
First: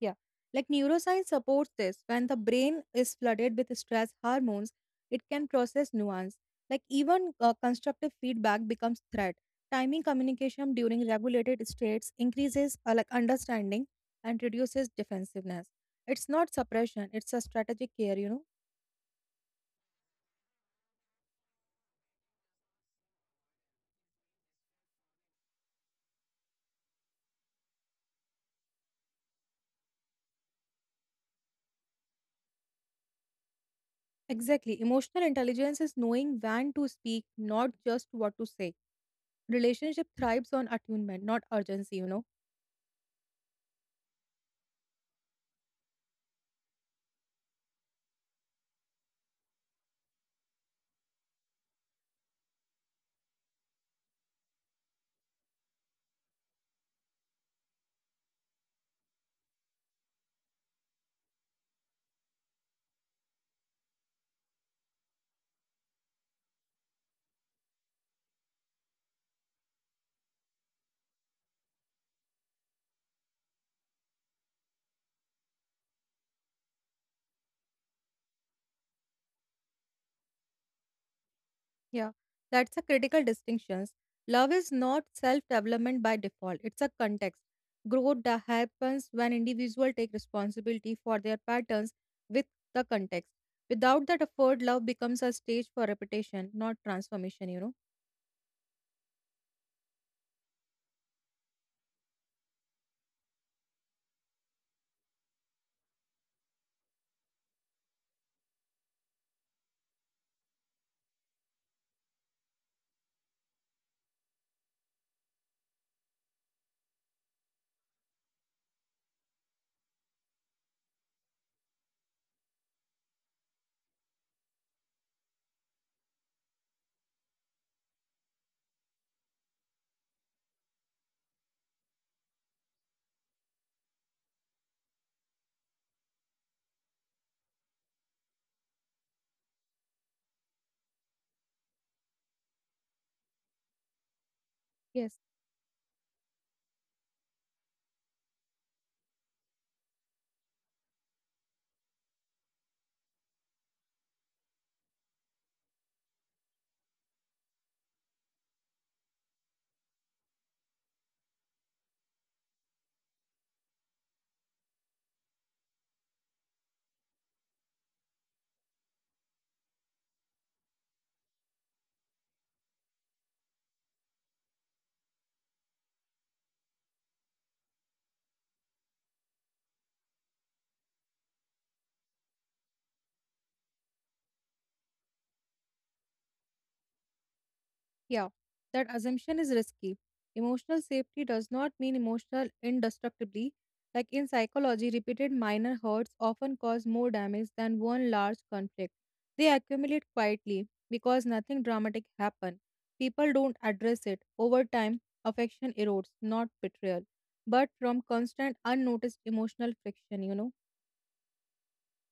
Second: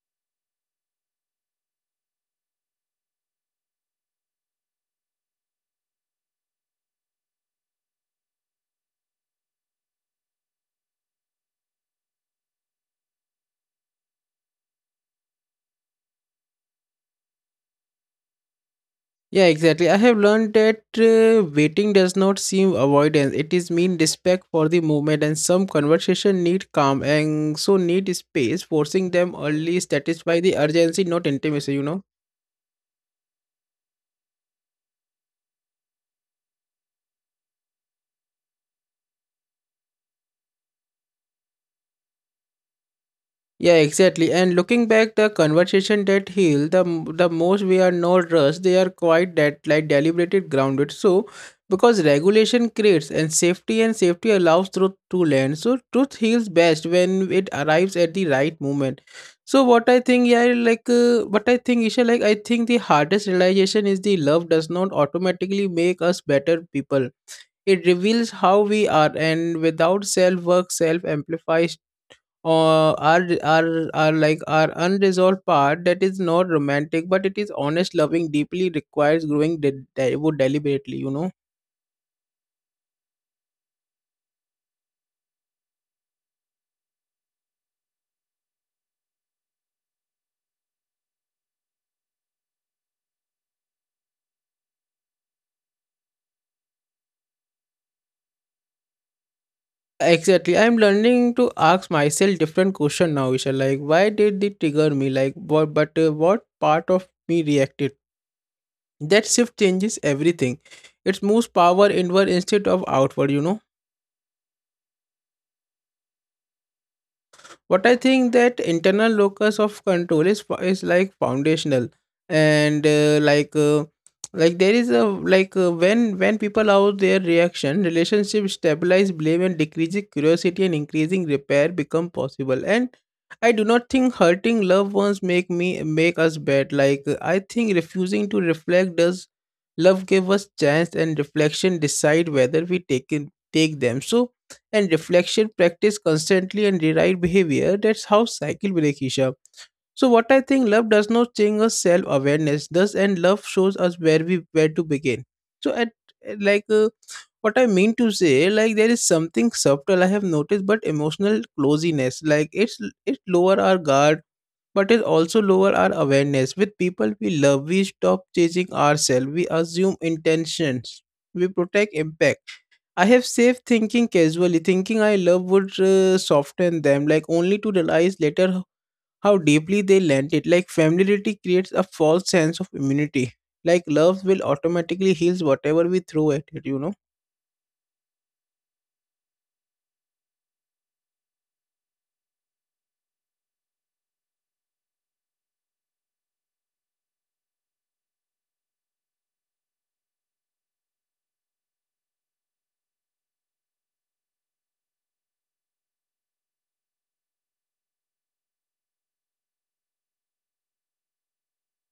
S2: Yeah. Like neuroscience supports this. When the brain is flooded with stress hormones, it can process nuance. Like even constructive feedback becomes threat. Timing communication during regulated states increases understanding and reduces defensiveness. It's not suppression, it's a strategic care,
S1: exactly, I have learned that waiting does not seem avoidance, it is mean respect for the movement and some conversation need calm and so need space forcing them early satisfy the urgency not intimacy, you know.
S2: Exactly. Emotional intelligence is knowing when to speak, not just what to say. Relationship thrives on attunement, not urgency, you know.
S1: Yeah, exactly. And looking back, the conversation that heal the most we are not rushed. They are quite that like deliberated, grounded. So, because regulation creates and safety allows truth to land. So, truth heals best when it arrives at the right moment. So, what I think, Isha, like I think the hardest realization is the love does not automatically make us better people. It reveals how we are, and without self work, self amplifies are like our unresolved part that is not romantic but it is honest loving deeply requires growing de- de- would deliberately, you know.
S2: Yeah, that's a critical distinction. Love is not self development by default, it's a context. Growth that happens when individuals take responsibility for their patterns with the context. Without that effort, love becomes a stage for repetition, not transformation, you know.
S1: Exactly, I'm learning to ask myself different question now, Isha. Like why did it trigger me, like what part of me reacted? That shift changes everything. It moves power inward instead of outward, you know. What I think that internal locus of control is foundational. And there is a when people out their reaction relationship stabilize blame and decreasing curiosity and increasing repair become possible. And I do not think hurting loved ones make us bad. Like I think refusing to reflect does love give us chance and reflection decide whether we take them. So and
S2: Yes.
S1: reflection practice constantly and rewrite behavior. That's how cycle break, Isha. So what I think love does not change us self awareness. Thus and love shows us where to begin. So at like uh, what I mean to say, like there is something subtle I have noticed, but emotional closeness, like it lower our guard, but it also lower our awareness. With people we love, we stop chasing ourselves. We assume intentions. We protect impact. I have saved thinking casually, thinking I love would soften them, like only to realize later how deeply they lent it. Like familiarity creates a false sense of immunity. Like love will automatically heals whatever we throw at it, you know.
S2: Yeah, that assumption is risky. Emotional safety does not mean emotional indestructibly. Like in psychology, repeated minor hurts often cause more damage than one large conflict. They accumulate quietly because nothing dramatic happened. People don't address it. Over time, affection erodes, not betrayal, but from constant unnoticed emotional friction, you know.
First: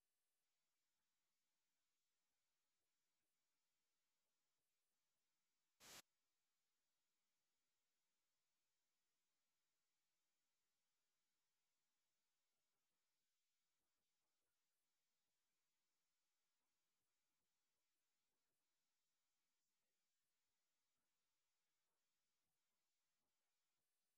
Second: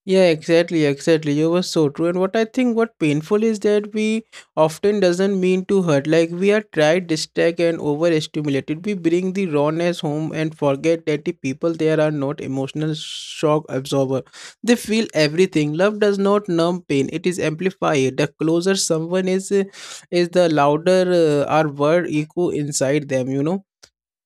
S1: Yeah, exactly, exactly. You were so true. And what I think what painful is that we often doesn't mean to hurt. Like we are tried, distracted, and overstimulated. We bring the rawness home and forget that the people there are not emotional shock absorber. They feel everything. Love does not numb pain. It is amplified. The closer someone is, is the louder our word echo inside them. You know,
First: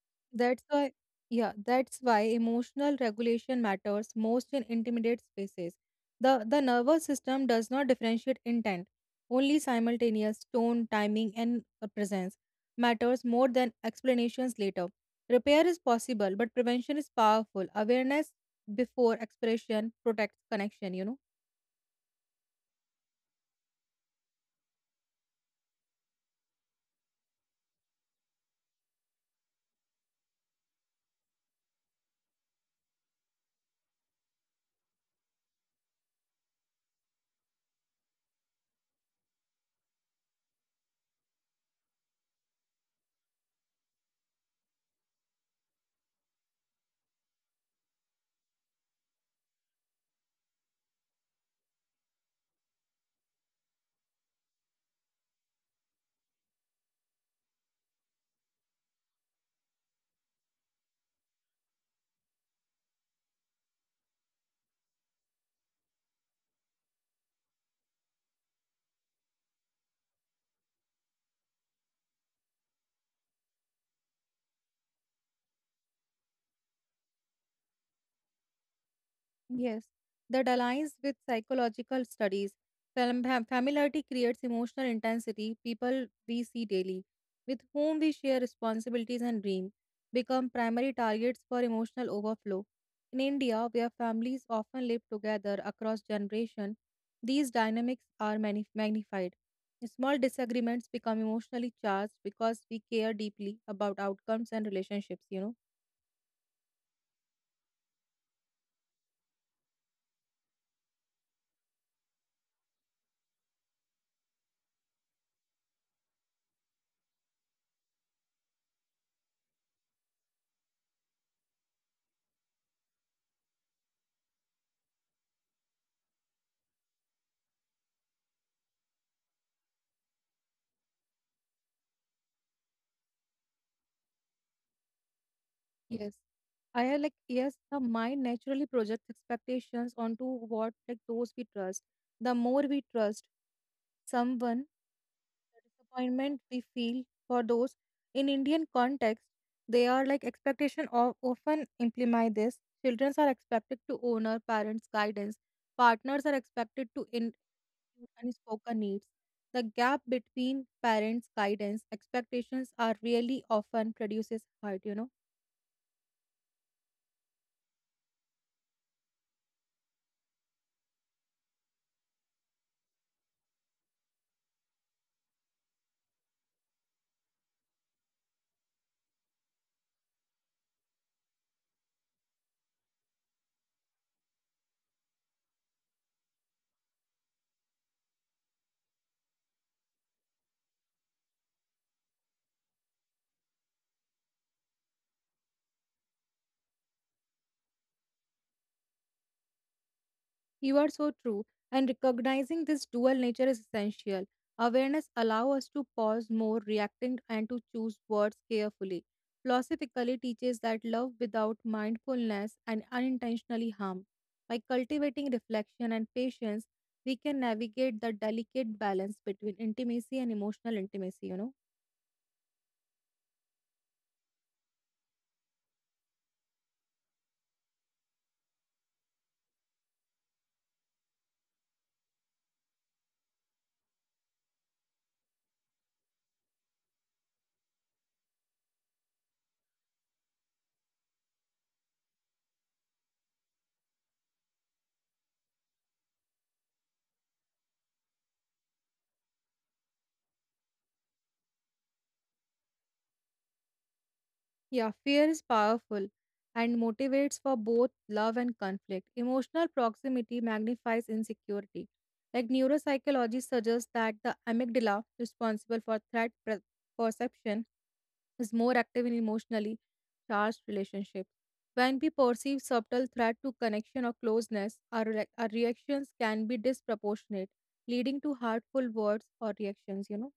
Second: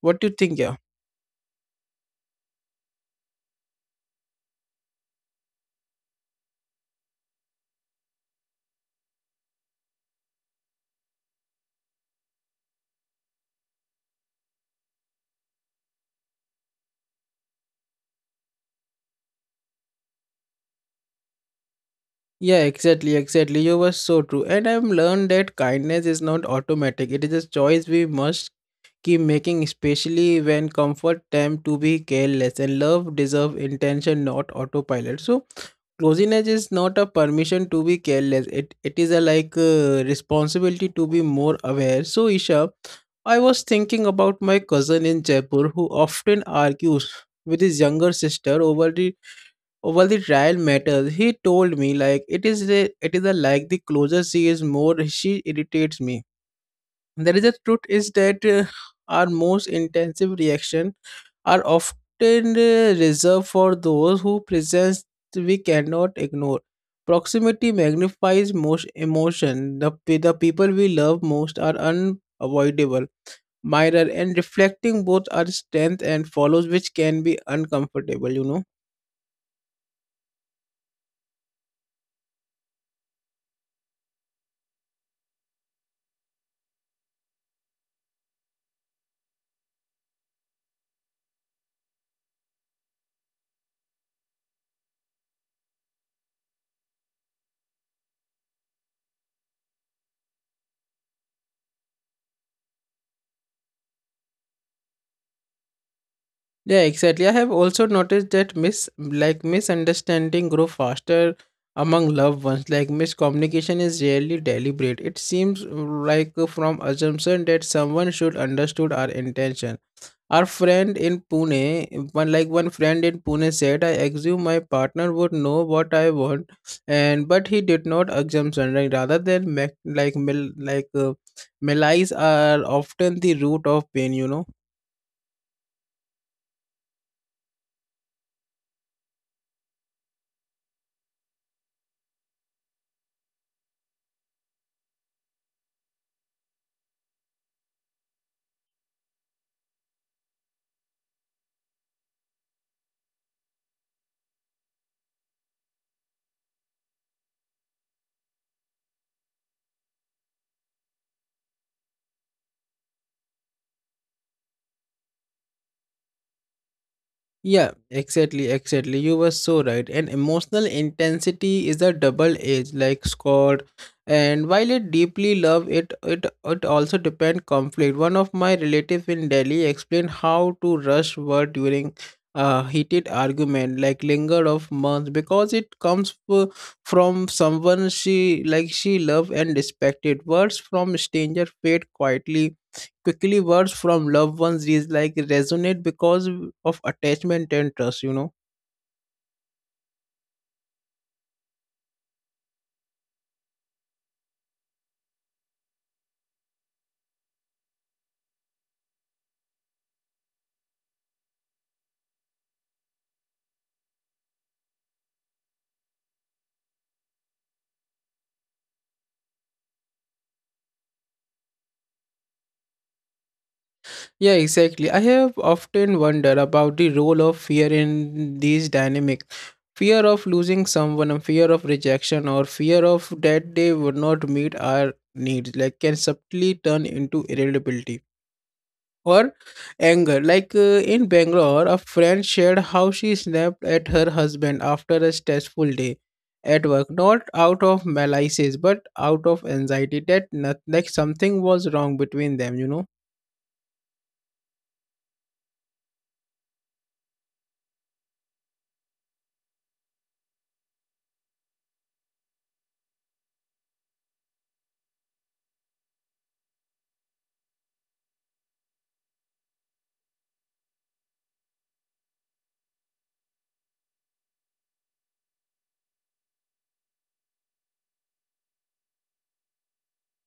S1: what do you think?
S2: That's
S1: Yeah.
S2: why, yeah, that's why emotional regulation matters most in intimate spaces. The nervous system does not differentiate intent, only simultaneous tone, timing, and presence matters more than explanations later. Repair is possible, but prevention is powerful. Awareness before expression protects connection, you know.
S1: Yeah, exactly, exactly. You were so true. And I've learned that kindness is not automatic. It is a choice we must keep making, especially when comfort tempt to be careless and love deserve intention, not autopilot. So closeness is not a permission to be careless. It is a like responsibility to be more aware. So Isha, I was thinking about my cousin in Jaipur who often argues with his younger sister over the trial matters. He told me, like it is a, like the closer she is, more she irritates me. There is a truth is that our most intensive reaction are often reserved for those who presence we cannot ignore. Proximity magnifies most emotion. The, the people we love most are unavoidable mirror, and reflecting both our strength and follows, which can be uncomfortable, you know.
S2: Yes, that aligns with psychological studies. Familiarity creates emotional intensity. People we see daily, with whom we share responsibilities and dreams, become primary targets for emotional overflow. In India, where families often live together across generations, these dynamics are magnified. Small disagreements become emotionally charged because we care deeply about outcomes and relationships, you know?
S1: Yeah, exactly. I have also noticed that mis like misunderstanding grow faster among loved ones. Like miscommunication is rarely deliberate. It seems like from assumption that someone should understood our intention. Our friend in Pune, one like one friend in Pune said, I assume my partner would know what I want, and but he did not assumption. Like, rather than malice are often the root of pain. You know.
S2: Yes. I have like yes, the mind naturally projects expectations onto what like those we trust. The more we trust someone, the disappointment we feel for those. In Indian context, they are like expectation of often imply this. Children are expected to honor parents' guidance. Partners are expected to in unspoken needs. The gap between parents' guidance expectations are really often produces hurt. You know.
S1: Yeah, exactly, exactly. You were so right. And emotional intensity is a double edge, like Scott. And while it deeply love it, it also depend conflict. One of my relative in Delhi explained how to rush word during a heated argument, like lingered of months, because it comes from someone she like she loved and respected. Words from stranger fade quietly quickly. Words from loved ones is like resonate because of attachment and trust, you know.
S2: You are so true. And recognizing this dual nature is essential. Awareness allows us to pause more, reacting, and to choose words carefully. Philosophically teaches that love without mindfulness and unintentionally harm. By cultivating reflection and patience, we can navigate the delicate balance between intimacy and emotional intimacy, you know.
S1: Yeah, exactly. I have often wondered about the role of fear in these dynamics. Fear of losing someone and fear of rejection or fear of that they would not meet our needs, like can subtly turn into irritability or anger. Like in Bangalore, a friend shared how she snapped at her husband after a stressful day at work, not out of malice but out of anxiety that not, like something was wrong between them, you know.
S2: Yeah, fear is powerful and motivates for both love and conflict. Emotional proximity magnifies insecurity. Like neuropsychology suggests that the amygdala, responsible for threat perception, is more active in emotionally charged relationships. When we perceive subtle threat to connection or closeness, our our reactions can be disproportionate, leading to hurtful words or reactions, you know.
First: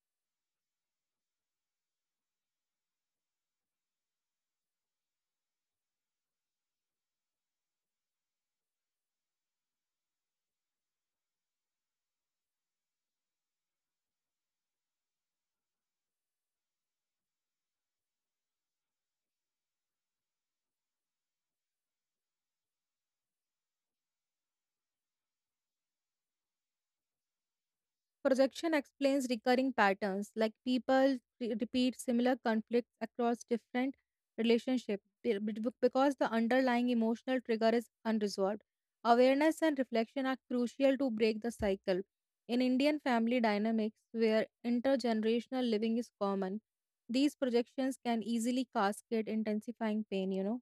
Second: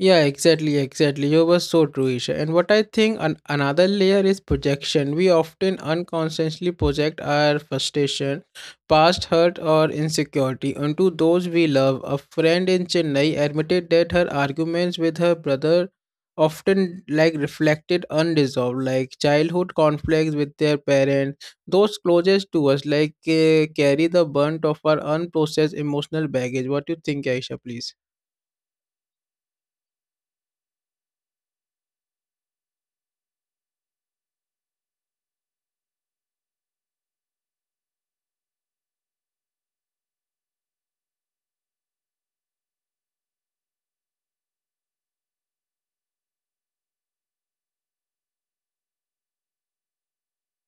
S1: Yeah, exactly, exactly. You were so true, Isha. And what I think another layer is projection. We often unconsciously project our frustration, past hurt, or insecurity onto those we love. A friend in Chennai admitted that her arguments with her brother often like reflected unresolved like childhood conflicts with their parents. Those closest to us like carry the brunt of our unprocessed emotional baggage. What do you think, Aisha, please?
S2: Projection explains recurring patterns, like people repeat similar conflicts across different relationships because the underlying emotional trigger is unresolved. Awareness and reflection are crucial to break the cycle. In Indian family dynamics, where intergenerational living is common, these projections can easily cascade, intensifying pain, you know.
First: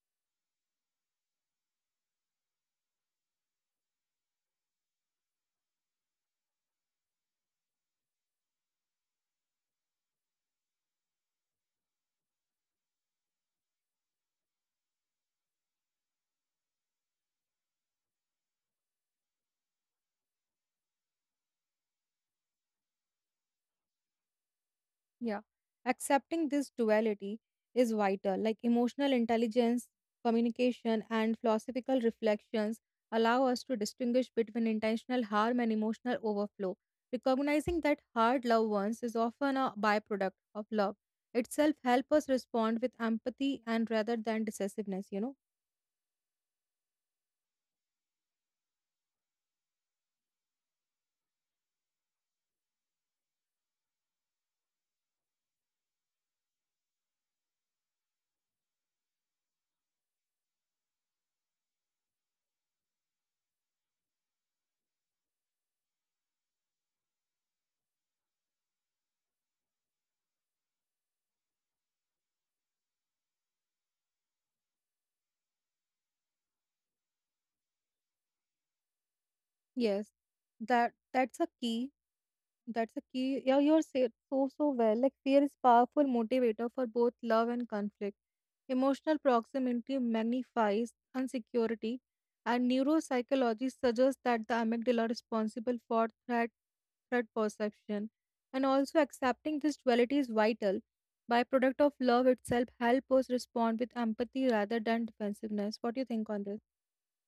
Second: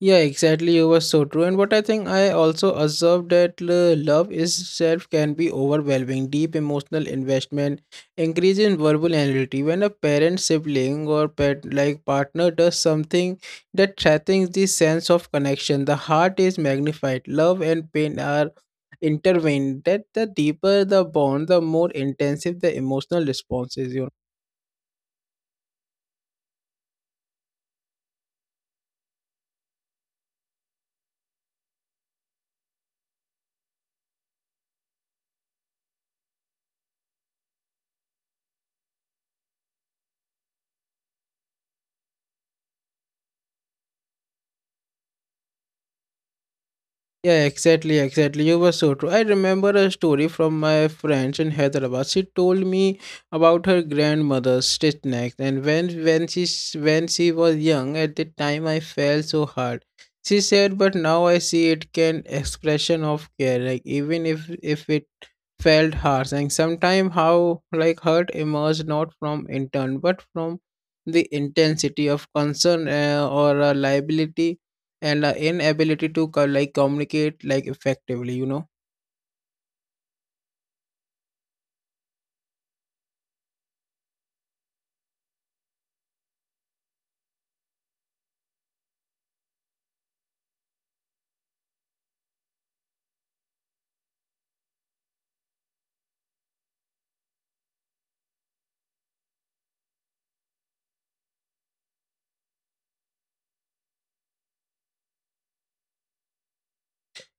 S1: Yeah, exactly. You were so true. And what I think I also observed that love itself can be overwhelming. Deep emotional investment, increase in verbal loyalty. When a parent, sibling, or pet like partner does something that threatens the sense of connection, the heart is magnified. Love and pain are intertwined. That the deeper the bond, the more intensive the emotional response is. You know?
S2: Yeah. Accepting this duality is vital. Like emotional intelligence, communication, and philosophical reflections allow us to distinguish between intentional harm and emotional overflow. Recognizing that hard loved ones is often a byproduct of love itself help us respond with empathy and rather than decisiveness, you know?
S1: Yeah, exactly, exactly. You were so true. I remember a story from my friends in Hyderabad. She told me about her grandmother's stitch neck, and when she when she was young, at the time I felt so hard. She said, but now I see it can expression of care, like even if it felt harsh, and sometimes how like hurt emerged not from intent but from the intensity of concern or a liability and inability to like communicate like effectively, you know.
S2: Yes. That's a key. That's a key. Yeah, you're said so well. Like fear is powerful motivator for both love and conflict. Emotional proximity magnifies insecurity, and neuropsychology suggests that the amygdala responsible for threat perception. And also accepting this duality is vital. Byproduct of love itself help us respond with empathy rather than defensiveness. What do you think on this?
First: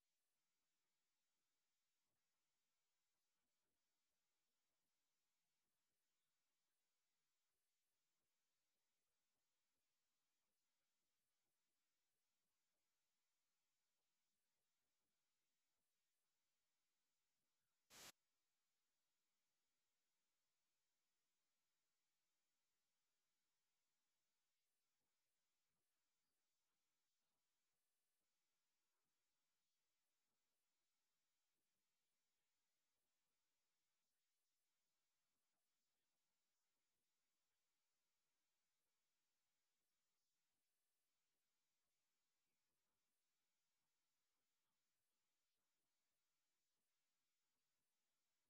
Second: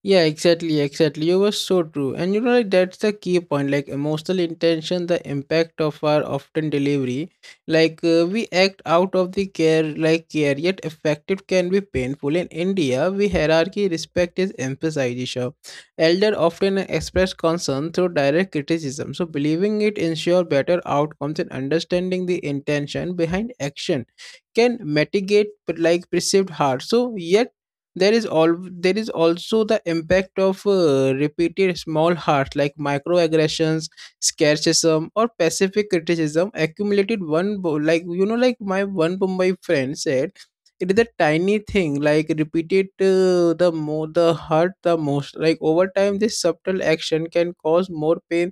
S1: Yeah, exactly, exactly. You were so true. And you know, like, that's the key point. Like emotional intention, the impact of our often delivery. Like we act out of the care, like care, yet effective can be painful. In India, we hierarchy respect is emphasized. Isha. Elder often express concern through direct criticism. So believing it ensure better outcomes and understanding the intention behind action can mitigate like perceived harm. So yet there is all there is also the impact of repeated small hurts like microaggressions, scarcism or pacific criticism accumulated one like, you know, like my one of my friend said it is a tiny thing like repeated the more the hurt the most. Like over time this subtle action can cause more pain,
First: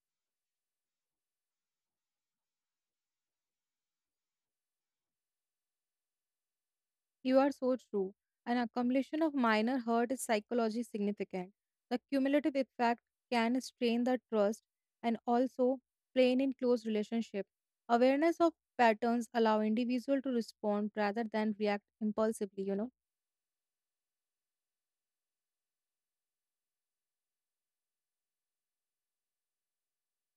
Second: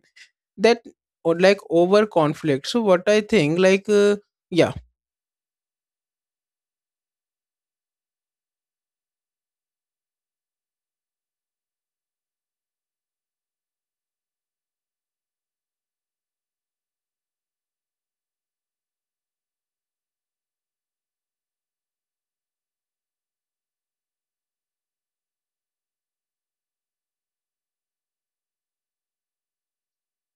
S1: that or like over conflict. So what I think, like yeah.
S2: You are so true. An accumulation of minor hurt is psychologically significant. The cumulative effect can strain the trust and also strain in close relationship. Awareness of patterns allow individual to respond rather than react impulsively, you know.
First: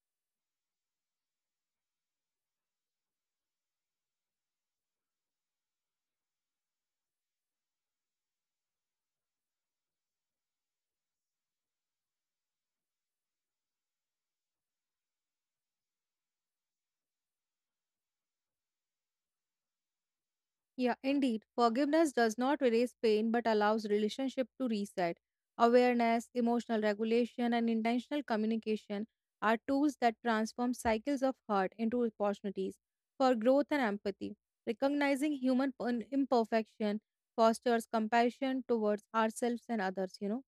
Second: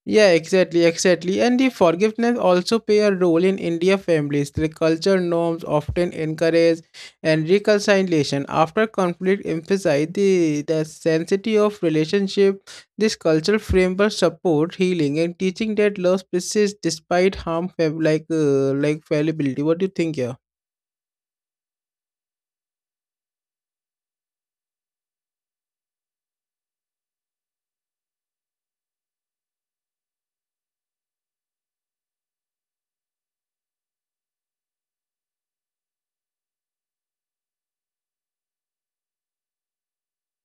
S1: Yeah, exactly, exactly. And the forgiveness also play a role in India families. The culture norms often encourage and reconciliation after conflict emphasize the sanctity of relationship. This cultural framework support healing and teaching that love persists despite harm like fallibility. What do you think here?
S2: Yeah, indeed. Forgiveness does not erase pain but allows relationship to reset. Awareness, emotional regulation, and intentional communication are tools that transform cycles of hurt into opportunities for growth and empathy. Recognizing human imperfection fosters compassion towards ourselves and others, you know.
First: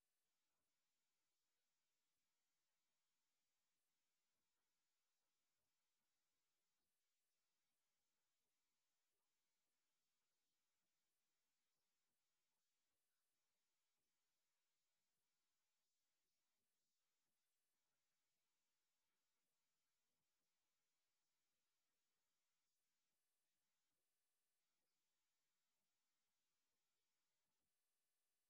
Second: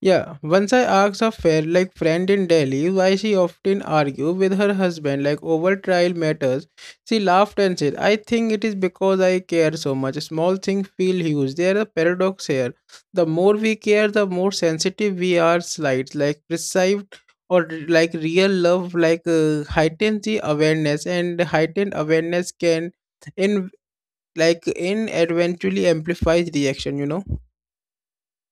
S1: Yeah, once I asked a fair like friend in Delhi why she often argue with her husband like over trial matters. She laughed and said, "I think it is because I care so much. Small things feel huge. There is a paradox here. The more we care, the more sensitive we are. Slight like perceived or like real love like heightens the awareness, and heightened awareness can in like in eventually amplifies reaction. You know."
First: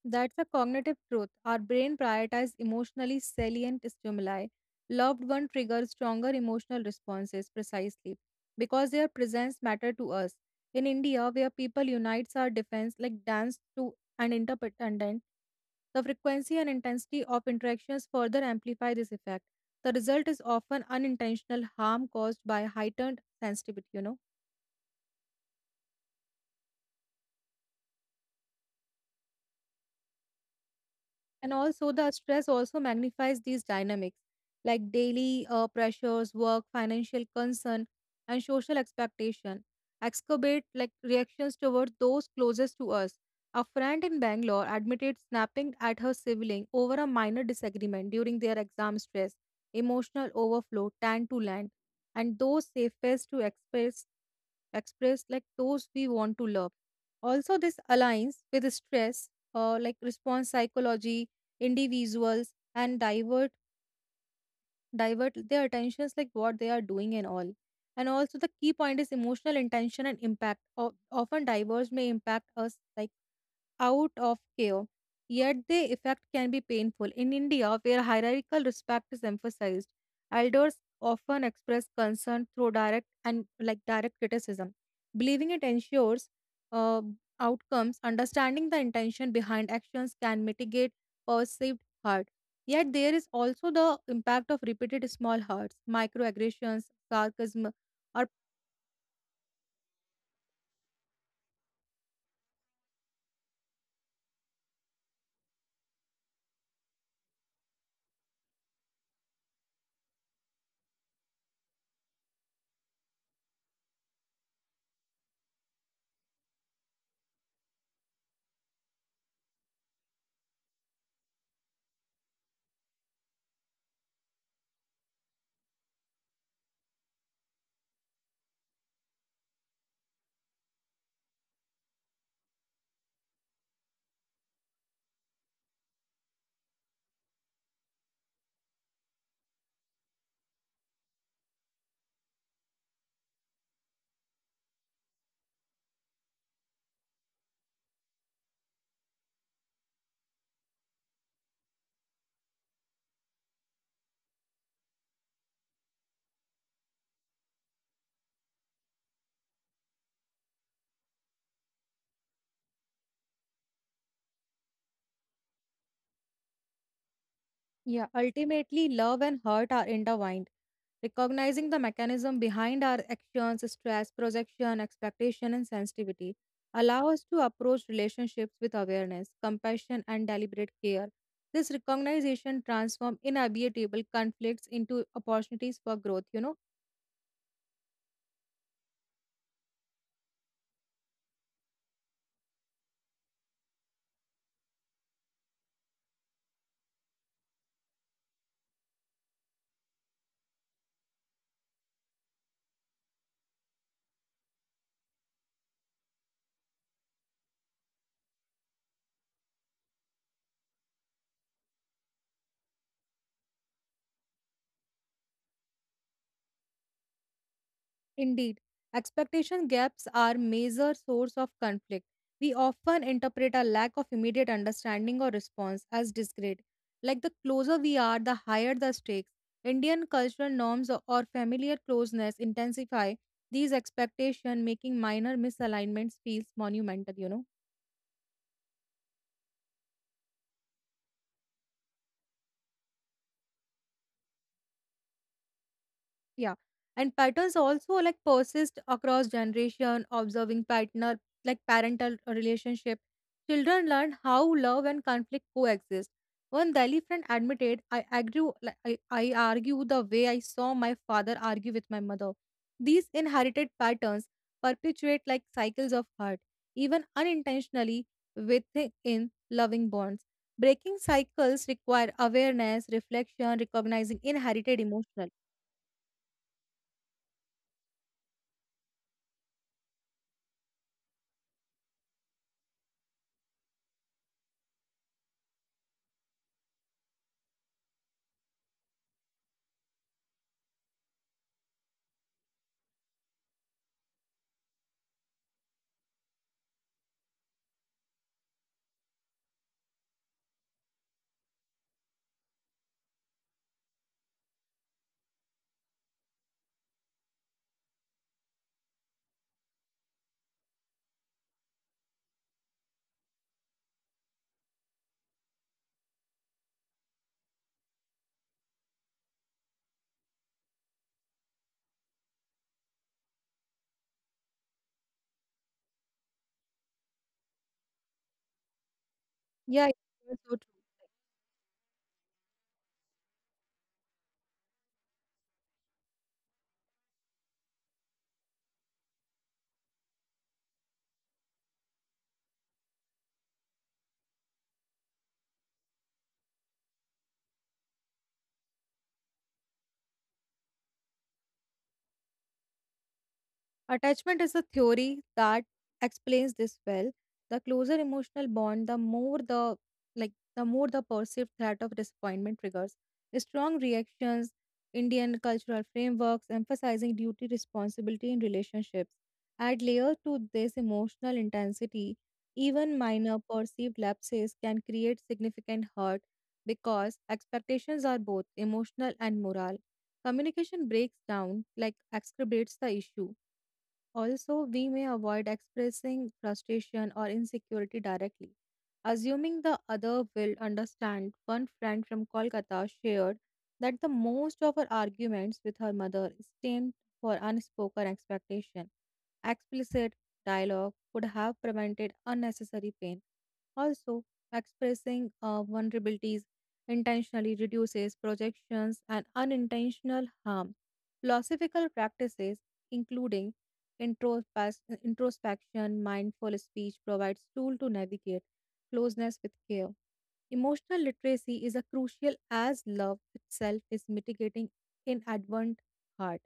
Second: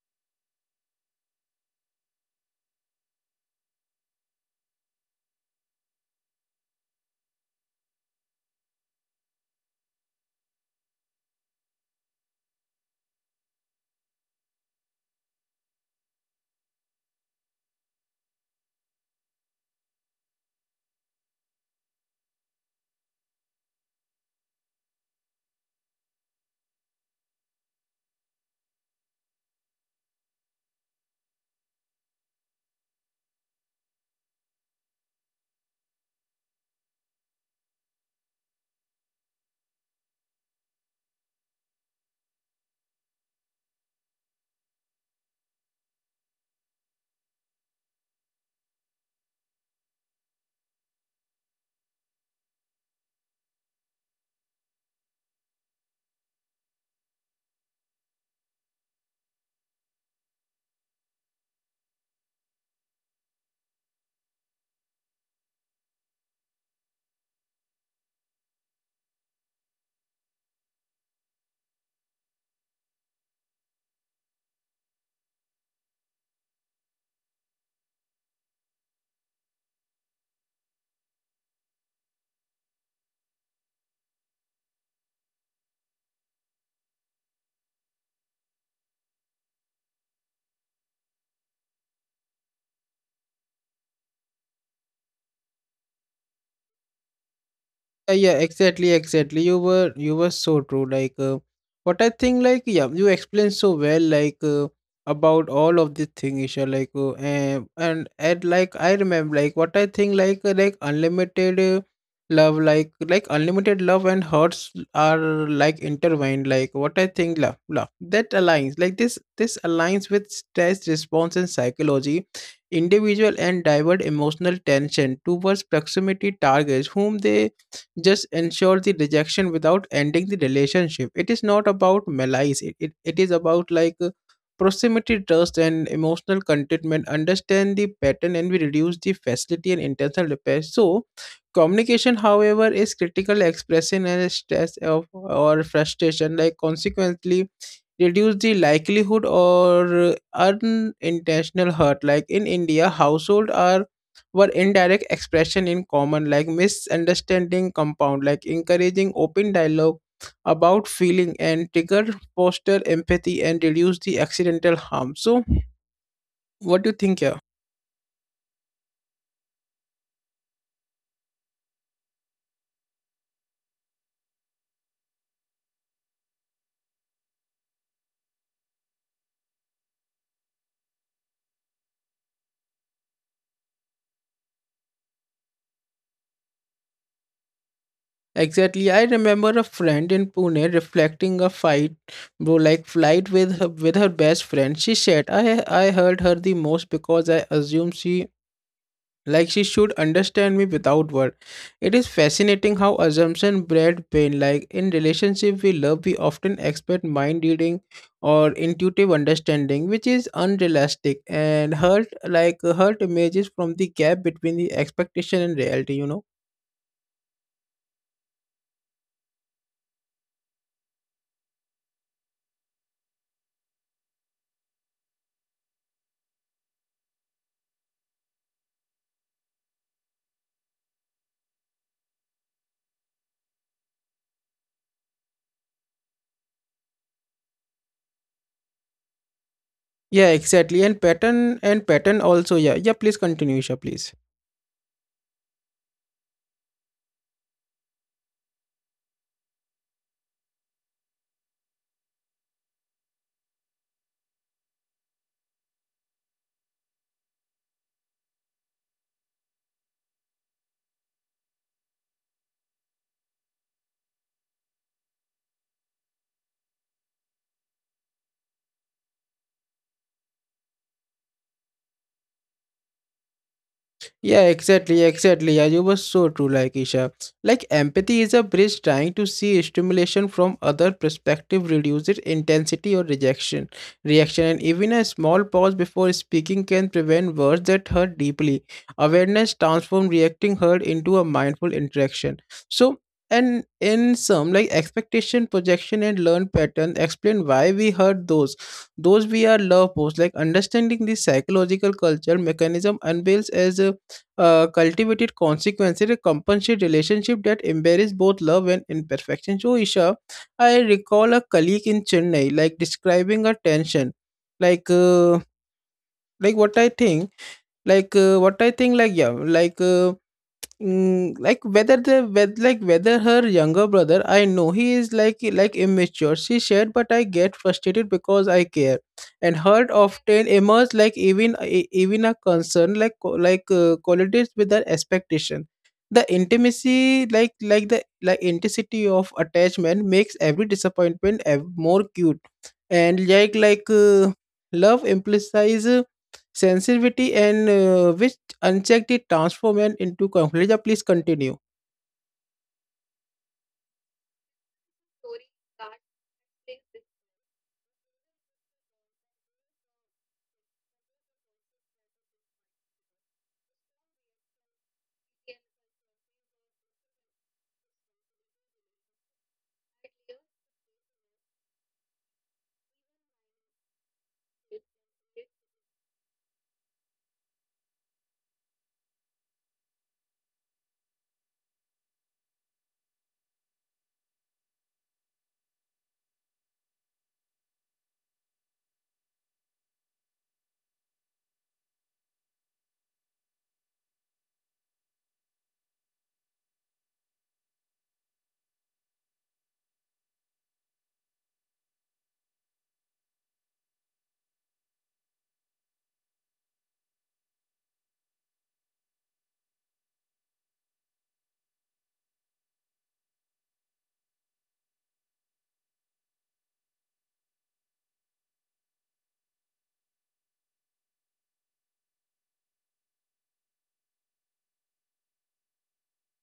S2: That's a cognitive truth. Our brain prioritizes emotionally salient stimuli. Loved one triggers stronger emotional responses precisely because their presence matter to us. In India, where people unites our defense like dance to an interdependent, the frequency and intensity of interactions further amplify this effect. The result is often unintentional harm caused by heightened sensitivity, you know. And also, the stress also magnifies these dynamics, like daily pressures, work, financial concern, and social expectation, exacerbate like reactions towards those closest to us. A friend in Bangalore admitted snapping at her sibling over a minor disagreement during their exam stress. Emotional overflow tend to land, and those safest to express like those we want to love. Also, this aligns with stress, like response psychology individuals and divert their attentions like what they are doing and all and also the key point is emotional intention and impact often diverse may impact us like out of care, yet the effect can be painful. In India, where hierarchical respect is emphasized, elders often express concern through direct and like direct criticism. Believing it ensures uh, outcomes, understanding the intention behind actions can mitigate perceived hurt. Yet there is also the impact of repeated small hurts, microaggressions, sarcasm,
S1: yeah
S2: or.
S1: yeah exactly, exactly. You were so true, like what I think like yeah, you explained so well, like about all of the thing, Isha, like like I remember, like what I think, like unlimited love like unlimited love and hearts are like intertwined. Like what I think, love that aligns like this aligns with stress response and psychology individual and divert emotional tension towards proximity targets whom they just ensure the rejection without ending the relationship. It is not about malice. It is about like proximity, trust and emotional contentment. Understand the pattern and we reduce the facility and intentional repair. So communication however is critical. Expressing and stress of or frustration like consequently reduce the likelihood or unintentional hurt. Like in India household are were indirect expression in common, like misunderstanding compound, like encouraging open dialogue about feeling and trigger foster empathy and reduce the accidental harm. So what do you think here?
S2: Yeah, ultimately, love and hurt are intertwined. Recognizing the mechanism behind our actions, stress, projection, expectation, and sensitivity allow us to approach relationships with awareness, compassion, and deliberate care. This recognition transforms inevitable conflicts into opportunities for growth, you know.
S1: Exactly, I remember a friend in Pune reflecting a fight, bro like fight with her best friend. She said, I hurt her the most because I assumed she like she should understand me without words. It is fascinating how assumption bred pain. Like in relationship we love, we often expect mind reading or intuitive understanding, which is unrealistic, and hurt emerges from the gap between the expectation and reality, you know.
S2: Indeed, expectation gaps are major source of conflict. We often interpret a lack of immediate understanding or response as discredit. Like the closer we are, the higher the stakes. Indian cultural norms or familiar closeness intensify these expectations, making minor misalignments feels monumental, you know.
S1: Yeah, exactly. And pattern also. Yeah, yeah, please continue, Isha, please.
S2: Yeah. And patterns also like persist across generation, observing partner like parental relationship. Children learn how love and conflict coexist. One Delhi friend admitted, I argue, like, I argue the way I saw my father argue with my mother. These inherited patterns perpetuate like cycles of hurt, even unintentionally within loving bonds. Breaking cycles require awareness, reflection, recognizing
S1: Yeah,
S2: inherited
S1: exactly,
S2: emotional
S1: exactly. Yeah, you were so true, like Isha. Like empathy is a bridge, trying to see stimulation from other perspective, reduces intensity or rejection, reaction, and even a small pause before speaking can prevent words that hurt deeply. Awareness transforms reacting hurt into a mindful interaction. So and in some like expectation, projection and learned pattern explain why we hurt those we are love posts. Like understanding the psychological culture mechanism unveils as a cultivated consequences, a compensate relationship that embraces both love and imperfection. So, Isha, I recall a colleague in Chennai like describing a tension, like uh, like what I think, like what I think, like yeah, like. Mm, like whether the whether, like whether her younger brother, I know he is like immature. She said but I get frustrated because I care, and
S2: Yeah,
S1: hurt
S2: you're
S1: often
S2: so
S1: emerge like even even a concern like qualities with her expectation. The intimacy like the like intensity of attachment makes every disappointment more cute, and like love implies uh, sensitivity and which unchecked, it transforms and into conflict. Yeah, please continue.
S2: Attachment is a theory that explains this well. The closer emotional bond, the more the perceived threat of disappointment triggers. Strong reactions, Indian cultural frameworks emphasizing duty responsibility in relationships. Add layer to this emotional intensity, even minor perceived lapses can create significant hurt because expectations are both emotional and moral. Communication breaks down, like exacerbates the issue also, we may avoid expressing frustration or insecurity directly. Assuming the other will understand, one friend from Kolkata shared that the most of her arguments with her mother stemmed for unspoken expectation. Explicit dialogue could have prevented unnecessary pain. Also, expressing vulnerabilities intentionally reduces projections and unintentional harm. Philosophical practices, including introspection, mindful speech provides tool to navigate closeness with care. Emotional literacy is a crucial as love itself is mitigating in advent heart.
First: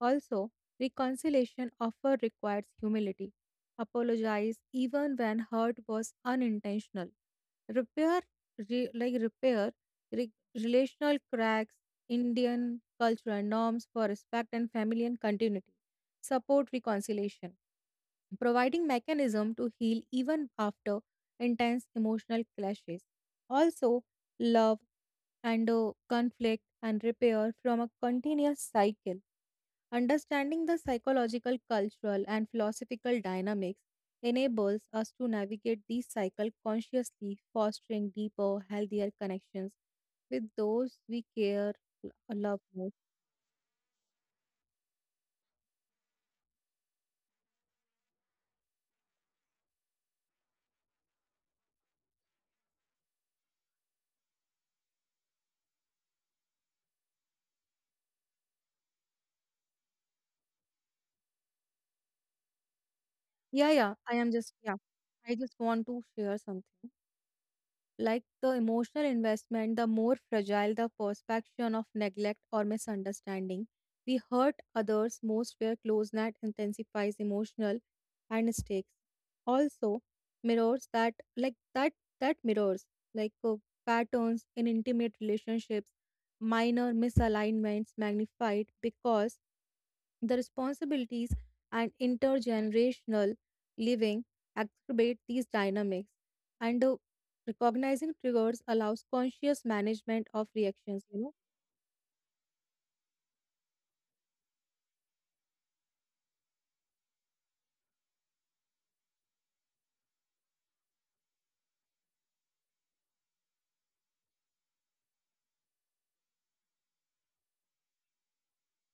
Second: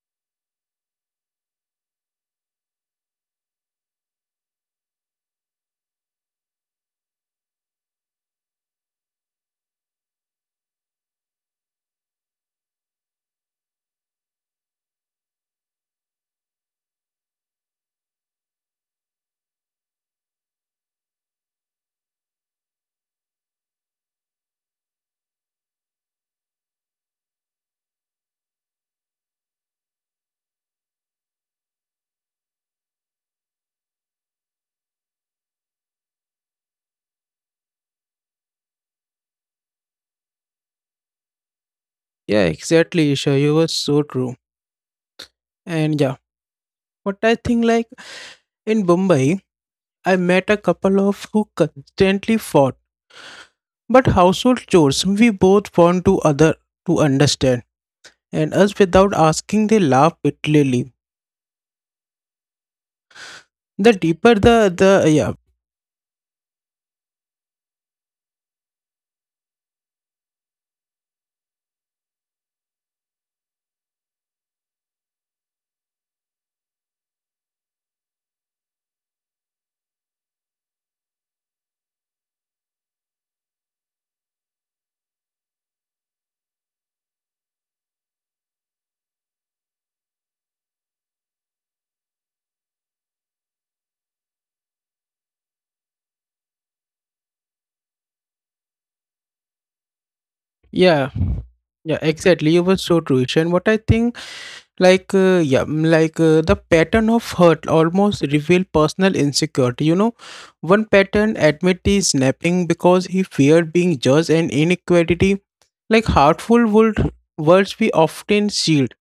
S2: Also, reconciliation often requires humility. Apologize even when hurt was unintentional. Repair, repair, relational cracks, Indian cultural norms for respect and family and continuity support reconciliation, providing mechanism to heal even after intense emotional clashes. Also, love and conflict and repair from a continuous cycle. Understanding the psychological, cultural, and philosophical dynamics enables us to navigate these cycles consciously, fostering deeper, healthier connections with those we care,
S1: Yeah,
S2: love most.
S1: exactly, Isha. You were so true. And yeah, what I think like in Mumbai, I met a couple of who constantly fought. But household chores, we both want to other to understand. And us without asking, they laugh bitterly.
S2: Yeah,
S1: The
S2: yeah. I
S1: deeper
S2: am just
S1: the
S2: yeah.
S1: the yeah.
S2: I just want to share something. Like the emotional investment, the more fragile the perception of neglect or misunderstanding. We hurt others most where closeness intensifies emotional and mistakes. Also, mirrors that mirrors like uh, patterns in intimate relationships, minor misalignments magnified because the responsibilities and intergenerational living exacerbate these dynamics. And recognizing triggers allows conscious management of reactions,
S1: Yeah,
S2: you know.
S1: yeah, exactly. You were so true, Isha. And what I think like the pattern of hurt almost reveal personal insecurity, you know. One pattern admit is snapping because he feared being judged and inequality like hurtful would words we often shield,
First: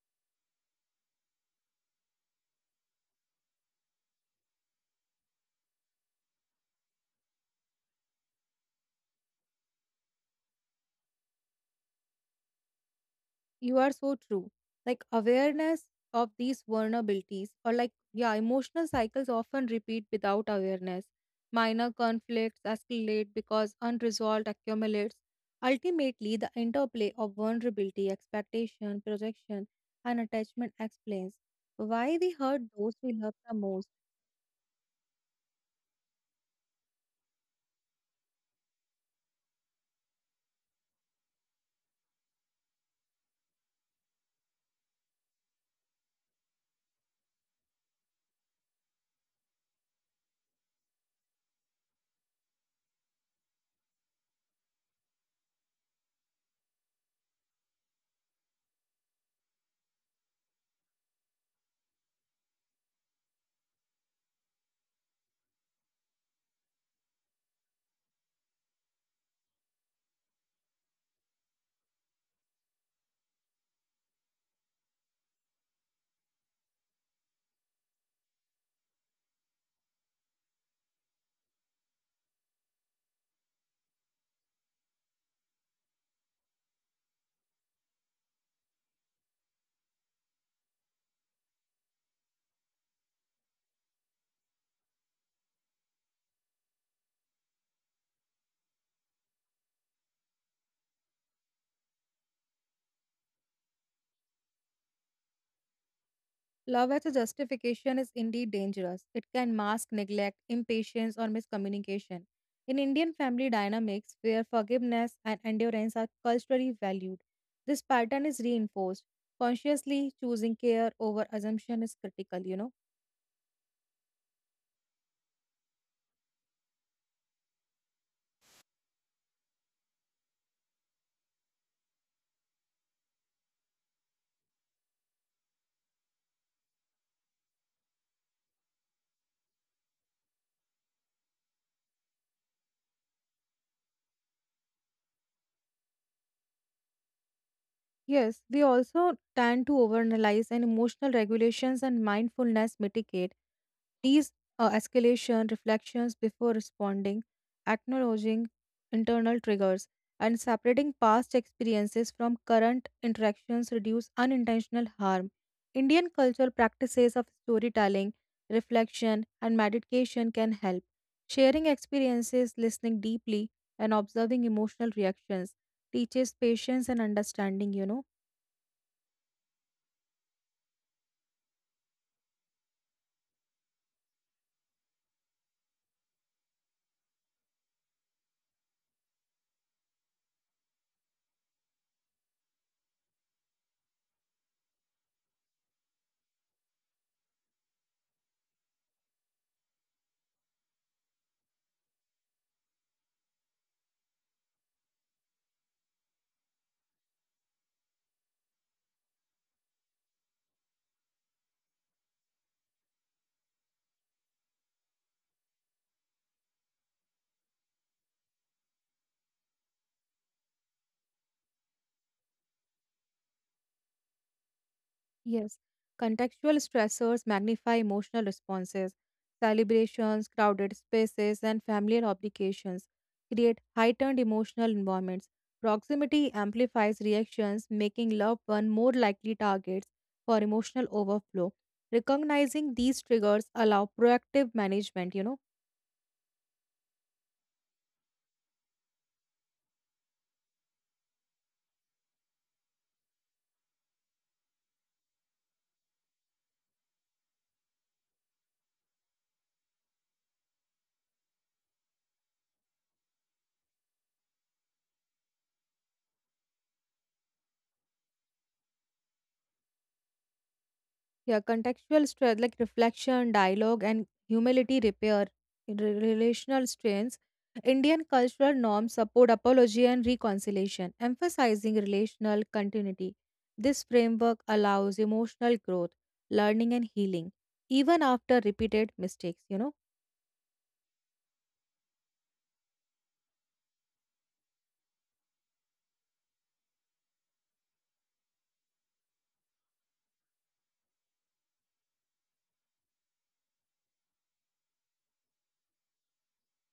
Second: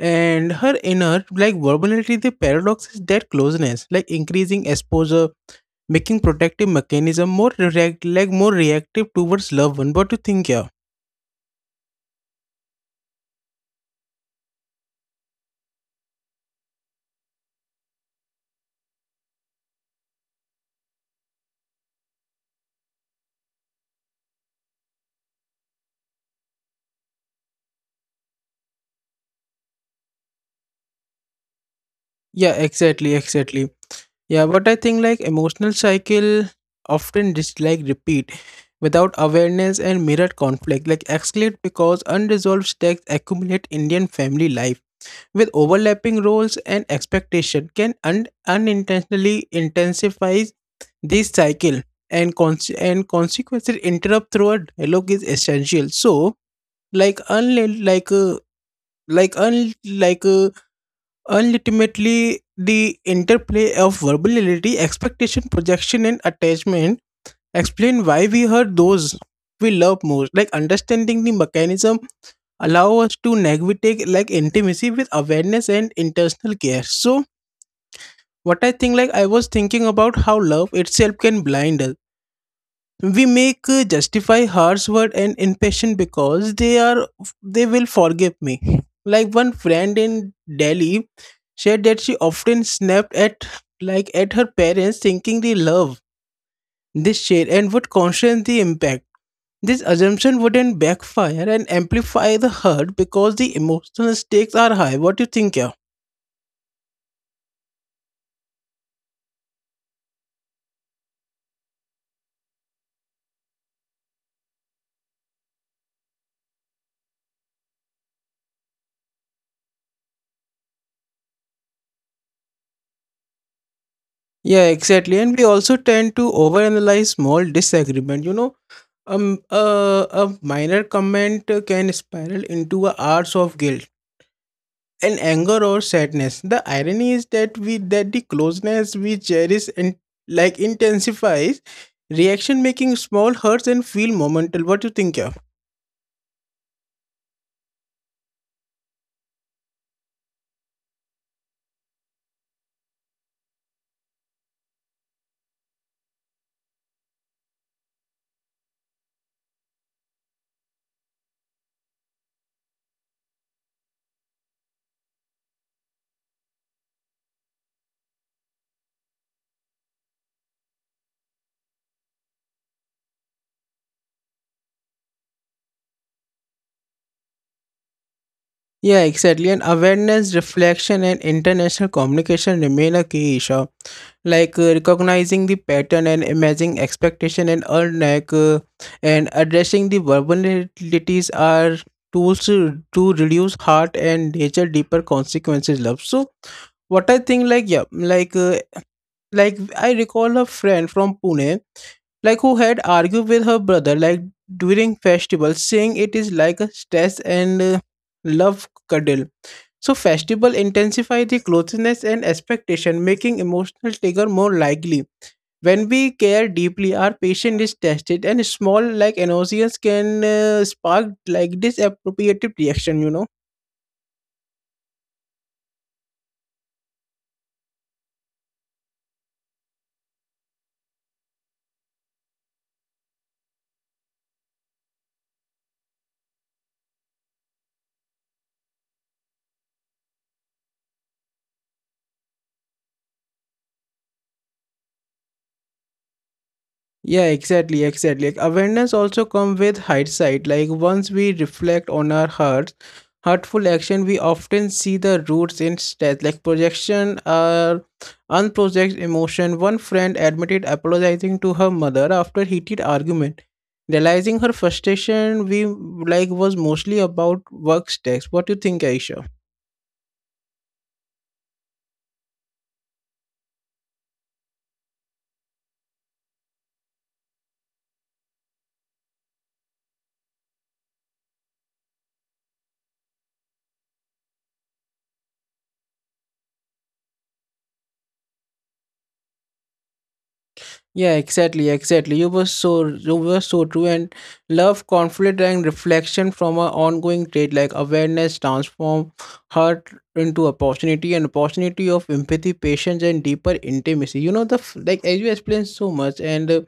S1: and her inner like verbality. The paradox is that closeness like increasing exposure, making protective mechanism more reactive towards loved one. What do you think? Yeah.
S2: You are so true. Like awareness of these vulnerabilities or like yeah emotional cycles often repeat without awareness, minor conflicts escalate because unresolved accumulates, ultimately the interplay of vulnerability, expectation, projection, and attachment explains why we
S1: Yeah,
S2: hurt those
S1: exactly,
S2: we love the
S1: exactly.
S2: most.
S1: Yeah, but I think like emotional cycle often just like repeat without awareness and mirrored conflict, like escalate because unresolved stakes accumulate Indian family life with overlapping roles and expectation can unintentionally intensify this cycle and consequences interrupt through a dialogue is essential. So like unlike like unlike ultimately, the interplay of verbality, expectation, projection, and attachment explain why we hurt those we love most. Like understanding the mechanism allow us to navigate like intimacy with awareness and intentional care. So, what I think, like I was thinking about how love itself can blind us we make justify harsh word and impatient because they will forgive me like one friend in Delhi said that she often snapped at like at her parents thinking they love this shade and would caution the impact this assumption wouldn't backfire and amplify the hurt because the emotional stakes are high. What do you think? Yeah,
S2: Love as a justification is indeed dangerous. It can mask neglect, impatience, or miscommunication. In Indian family dynamics, where forgiveness and endurance are culturally valued, this pattern is reinforced. Consciously choosing care over assumption is critical, you know.
S1: yeah, exactly, and we also tend to overanalyze small disagreement. You know, a minor comment can spiral into a hours of guilt and anger or sadness. The irony is that we that the closeness we cherish and like intensifies reaction, making small hurts and feel momental. What do you think? Yeah?
S2: Yes, they also tend to overanalyze and emotional regulations and mindfulness mitigate these escalation reflections before responding, acknowledging internal triggers, and separating past experiences from current interactions reduce unintentional harm. Indian cultural practices of storytelling, reflection, and meditation can help. Sharing experiences, listening deeply, and observing emotional reactions teaches patience and understanding, you know.
S1: Yeah, exactly. And awareness, reflection, and international communication remain a key issue. Recognizing the pattern and imagining expectation and earn like, and addressing the vulnerabilities are tools to reduce heart and nature deeper consequences. Love. So what I think, like yeah, like I recall a friend from Pune like who had argued with her brother like during festival saying it is like a stress and love cuddle, so festival intensify the closeness and expectation making emotional trigger more likely. When we care deeply our patience is tested and small like annoyance can spark like disappropriative reaction, you know.
S2: Yes, contextual stressors magnify emotional responses. Celebrations, crowded spaces, and familial obligations create heightened emotional environments. Proximity amplifies reactions, making loved one more likely targets for emotional overflow. Recognizing these triggers allow proactive management, you know.
S1: Yeah, exactly, exactly. Like awareness also come with hindsight. Like once we reflect on our hurtful action, we often see the roots in stress, like projection or unprojected emotion. One friend admitted apologizing to her mother after heated argument, realizing her frustration, we like was mostly about work stress. What do you think, Aisha?
S2: Yeah, contextual strength like reflection, dialogue, and humility repair, relational strengths. Indian cultural norms support apology and reconciliation, emphasizing relational continuity. This framework allows emotional growth, learning, and healing, even after repeated mistakes. You know.
S1: Yeah, exactly, exactly. You were so true, and love, conflict and reflection from an ongoing trade like awareness transform hurt into opportunity and opportunity of empathy, patience and deeper intimacy. You know the like as you explained so much and uh,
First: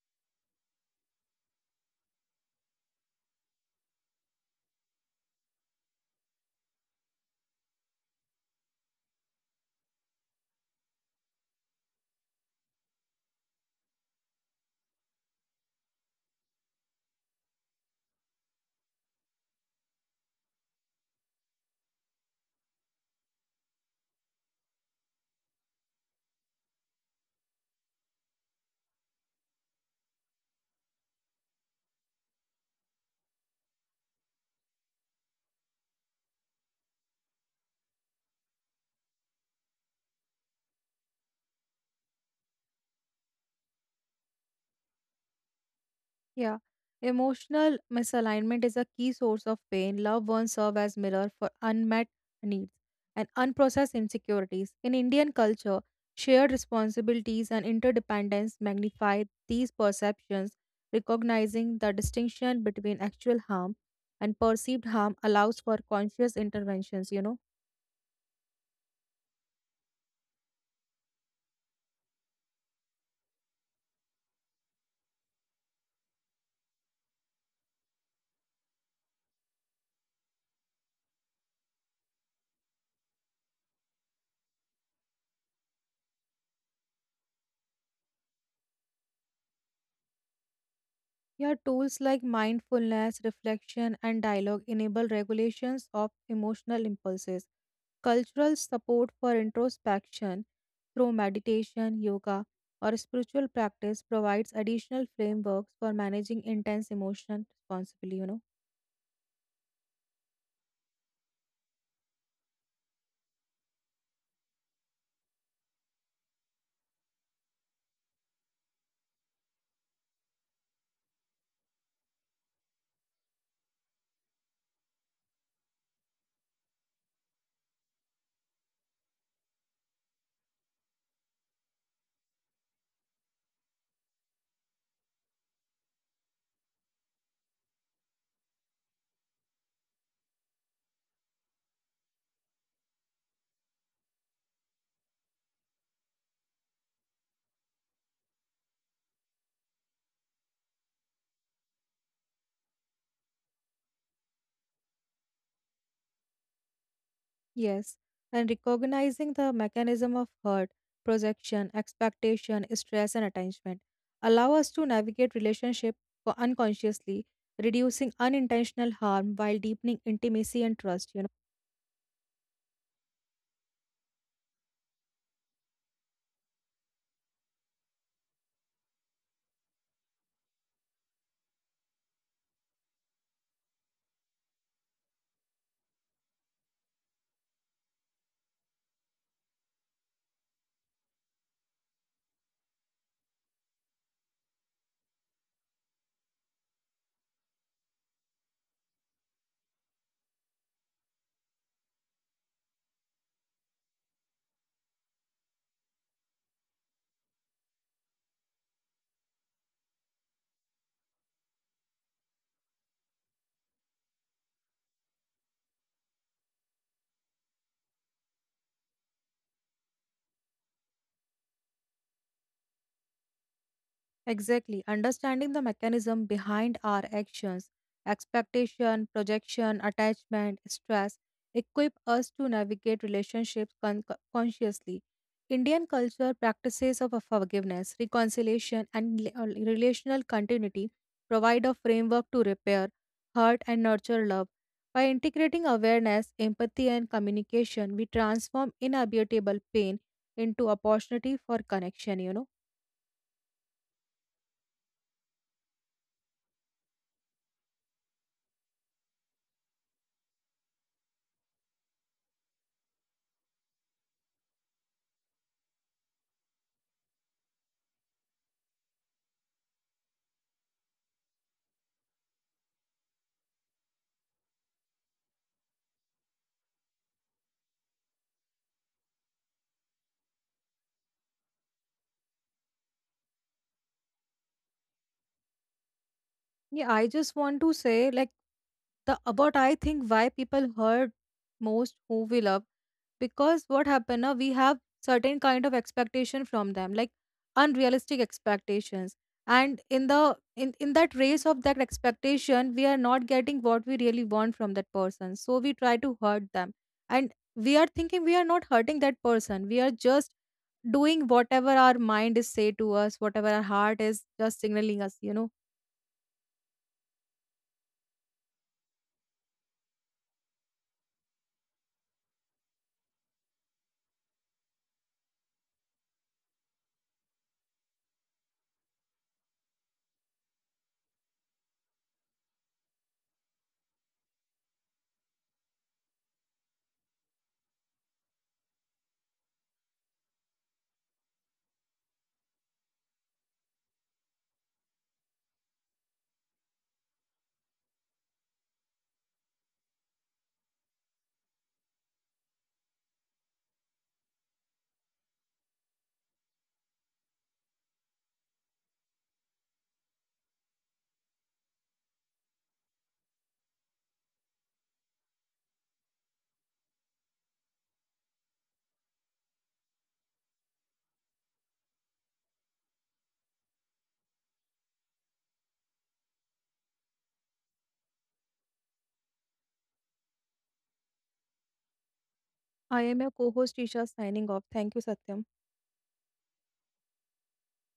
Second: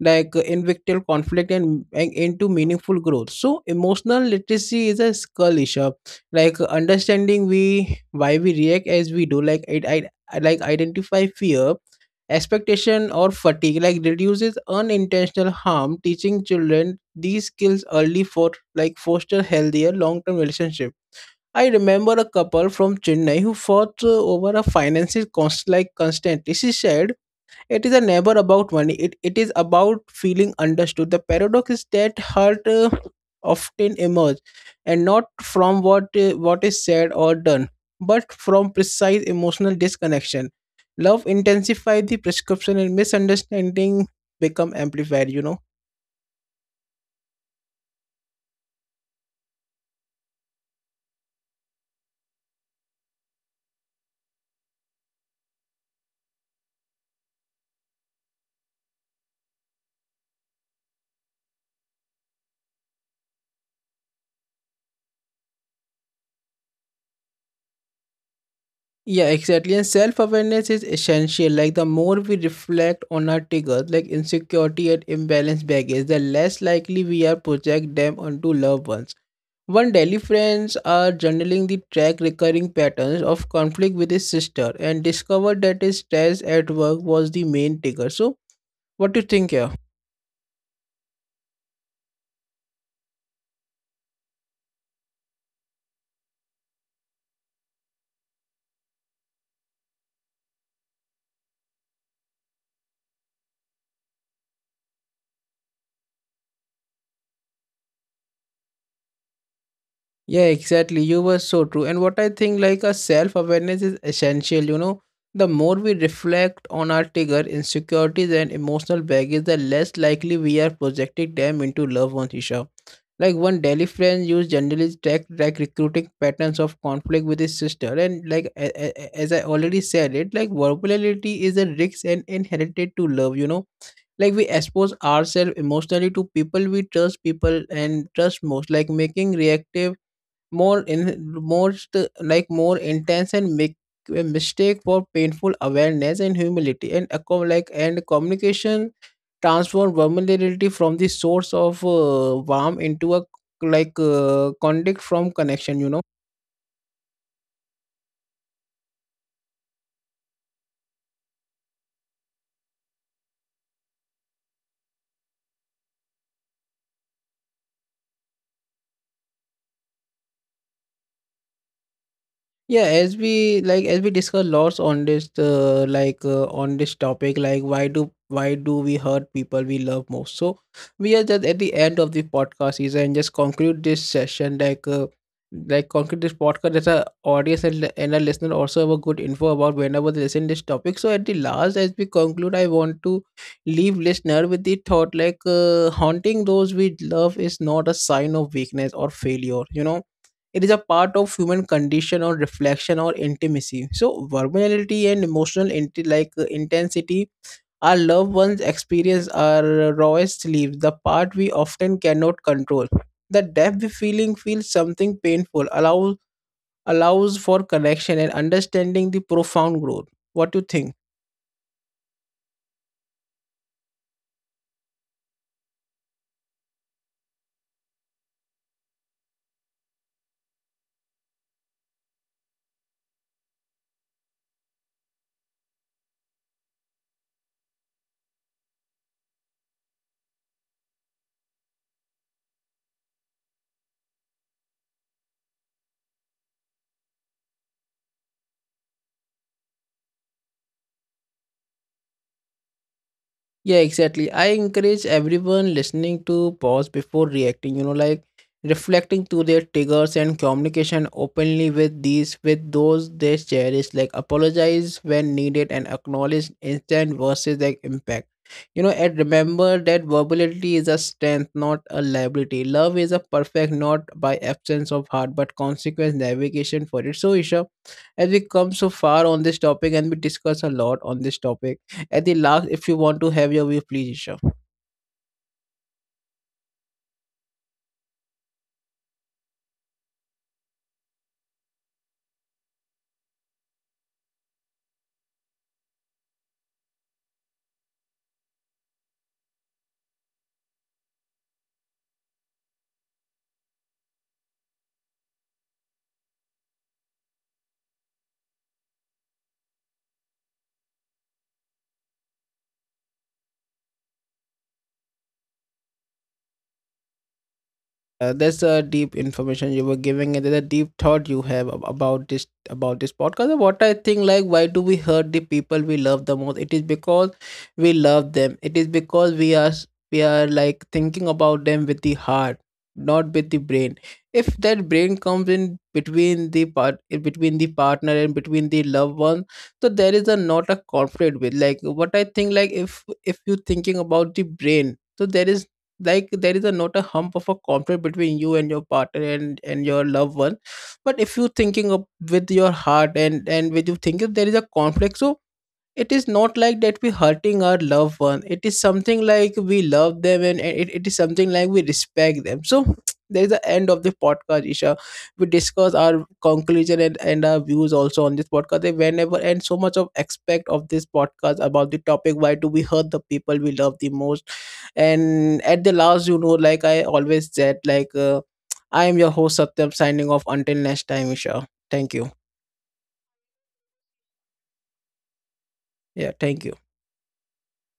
S1: like uh, invictual conflict and into meaningful growth, so emotional literacy is a skill issue understanding we why we react as we do, like it I like identify fear, expectation or fatigue, like reduces unintentional harm, teaching children these skills early for like foster healthier long-term relationship. I remember a couple from Chennai who fought over a finances cost like constantly. She said it is a never about money. It is about feeling understood. The paradox is that hurt often emerge, and not from what is said or done, but from precise emotional disconnection. Love intensifies the prescription, and misunderstanding become amplified, you know.
S2: Yeah. Emotional misalignment is a key source of pain. Loved ones serve as mirror for unmet needs and unprocessed insecurities. In Indian culture, shared responsibilities and interdependence magnify these perceptions. Recognizing the distinction between actual harm and perceived harm allows for conscious interventions, you know.
S1: Yeah, exactly. And self awareness is essential. Like, the more we reflect on our triggers, like insecurity and imbalance baggage, the less likely we are project them onto loved ones. One Delhi friends are journaling the track recurring patterns of conflict with his sister and discovered that his stress at work was the main trigger. So, what do you think here?
S2: Yeah, tools like mindfulness, reflection, and dialogue enable regulations of emotional impulses. Cultural support for introspection through meditation, yoga, or spiritual practice provides additional frameworks for managing intense emotion responsibly, you know.
S1: Yeah, exactly. You were so true. And what I think, like a self awareness is essential. You know, the more we reflect on our trigger, insecurities, and emotional baggage, the less likely we are projecting them into loved ones, Isha. Like one Delhi friend used generally track like recruiting patterns of conflict with his sister, and like as I already said, it like vulnerability is a risk and inherited to love. You know, like we expose ourselves emotionally to people we trust, people and trust most, like making reactive more in most like more intense and make a mistake for painful awareness and humility and and communication transform vulnerability from the source of warm into a conduct from connection, you know.
S2: Yes, and recognizing the mechanism of hurt, projection, expectation, stress, and attachment allow us to navigate relationship unconsciously, reducing unintentional harm while deepening intimacy and trust, you know.
S1: Yeah, as we like as we discuss lots on this on this topic, like why do we hurt people we love most? So we are just at the end of the podcast season and just conclude this session like conclude this podcast as a audience and a listener also have a good info about whenever they listen this topic. So at the last, as we conclude, I want to leave listener with the thought haunting those we love is not a sign of weakness or failure. You know it is a part of human condition or reflection or intimacy, so vulnerability and emotional intensity our loved ones experience our rawest leaves the part we often cannot control, the depth we feeling feels something painful allows for connection and understanding the profound growth. What do you think?
S2: Exactly. Understanding the mechanism behind our actions, expectation, projection, attachment, stress, equip us to navigate relationships consciously. Indian culture practices of forgiveness, reconciliation, and relational continuity provide a framework to repair, hurt, and nurture love. By integrating awareness, empathy, and communication, we transform inevitable pain into opportunity for connection, you know.
S1: Yeah, exactly. I encourage everyone listening to pause before reacting, you know, like reflecting to their triggers and communication openly with these with those they cherish, like apologize when needed and acknowledge instant versus like impact. You know, and remember that verbality is a strength, not a liability. Love is a perfect not by absence of heart, but consequence navigation for it. So Isha, as we come so far on this topic and we discuss a lot on this topic, at the last if you want to have your view please, Isha.
S2: Yeah, I just want to say, like, the about I think why people hurt most who we love because what happened now we have certain kind of expectation from them, like unrealistic expectations, and in the in that race of that expectation, we are not getting what we really want from that person, so we try to hurt them, and we are thinking we are not hurting that person, we are just doing whatever our mind is say to us, whatever our heart is just signaling us, you know.
S1: That's a deep information you were giving, and there's a deep thought you have about this podcast. And what I think, like, why do we hurt the people we love the most? It is because we love them. It is because we are like thinking about them with the heart, not with the brain. If that brain comes in between the part in between the partner and between the loved one, so there is a not a conflict with like what I think. Like, if you're thinking about the brain, so there is like there is a not a hump of a conflict between you and your partner and your loved one, but if you thinking of with your heart and with you thinking there is a conflict, so it is not like that we hurting our loved one, it is something like we love them, and it is something like we respect them. So *tsk* there is the end of the podcast, Isha. We discuss our conclusion and our views also on this podcast they were, and so much of aspect of this podcast about the topic why do we hurt the people we love the most. And at the last, you know, like I always said like *tsk* I am your host Satyam, signing off until next time. Isha, thank you.
S2: I am your co host, Isha, signing off. Thank you, Satyam.
S1: Yeah, thank you.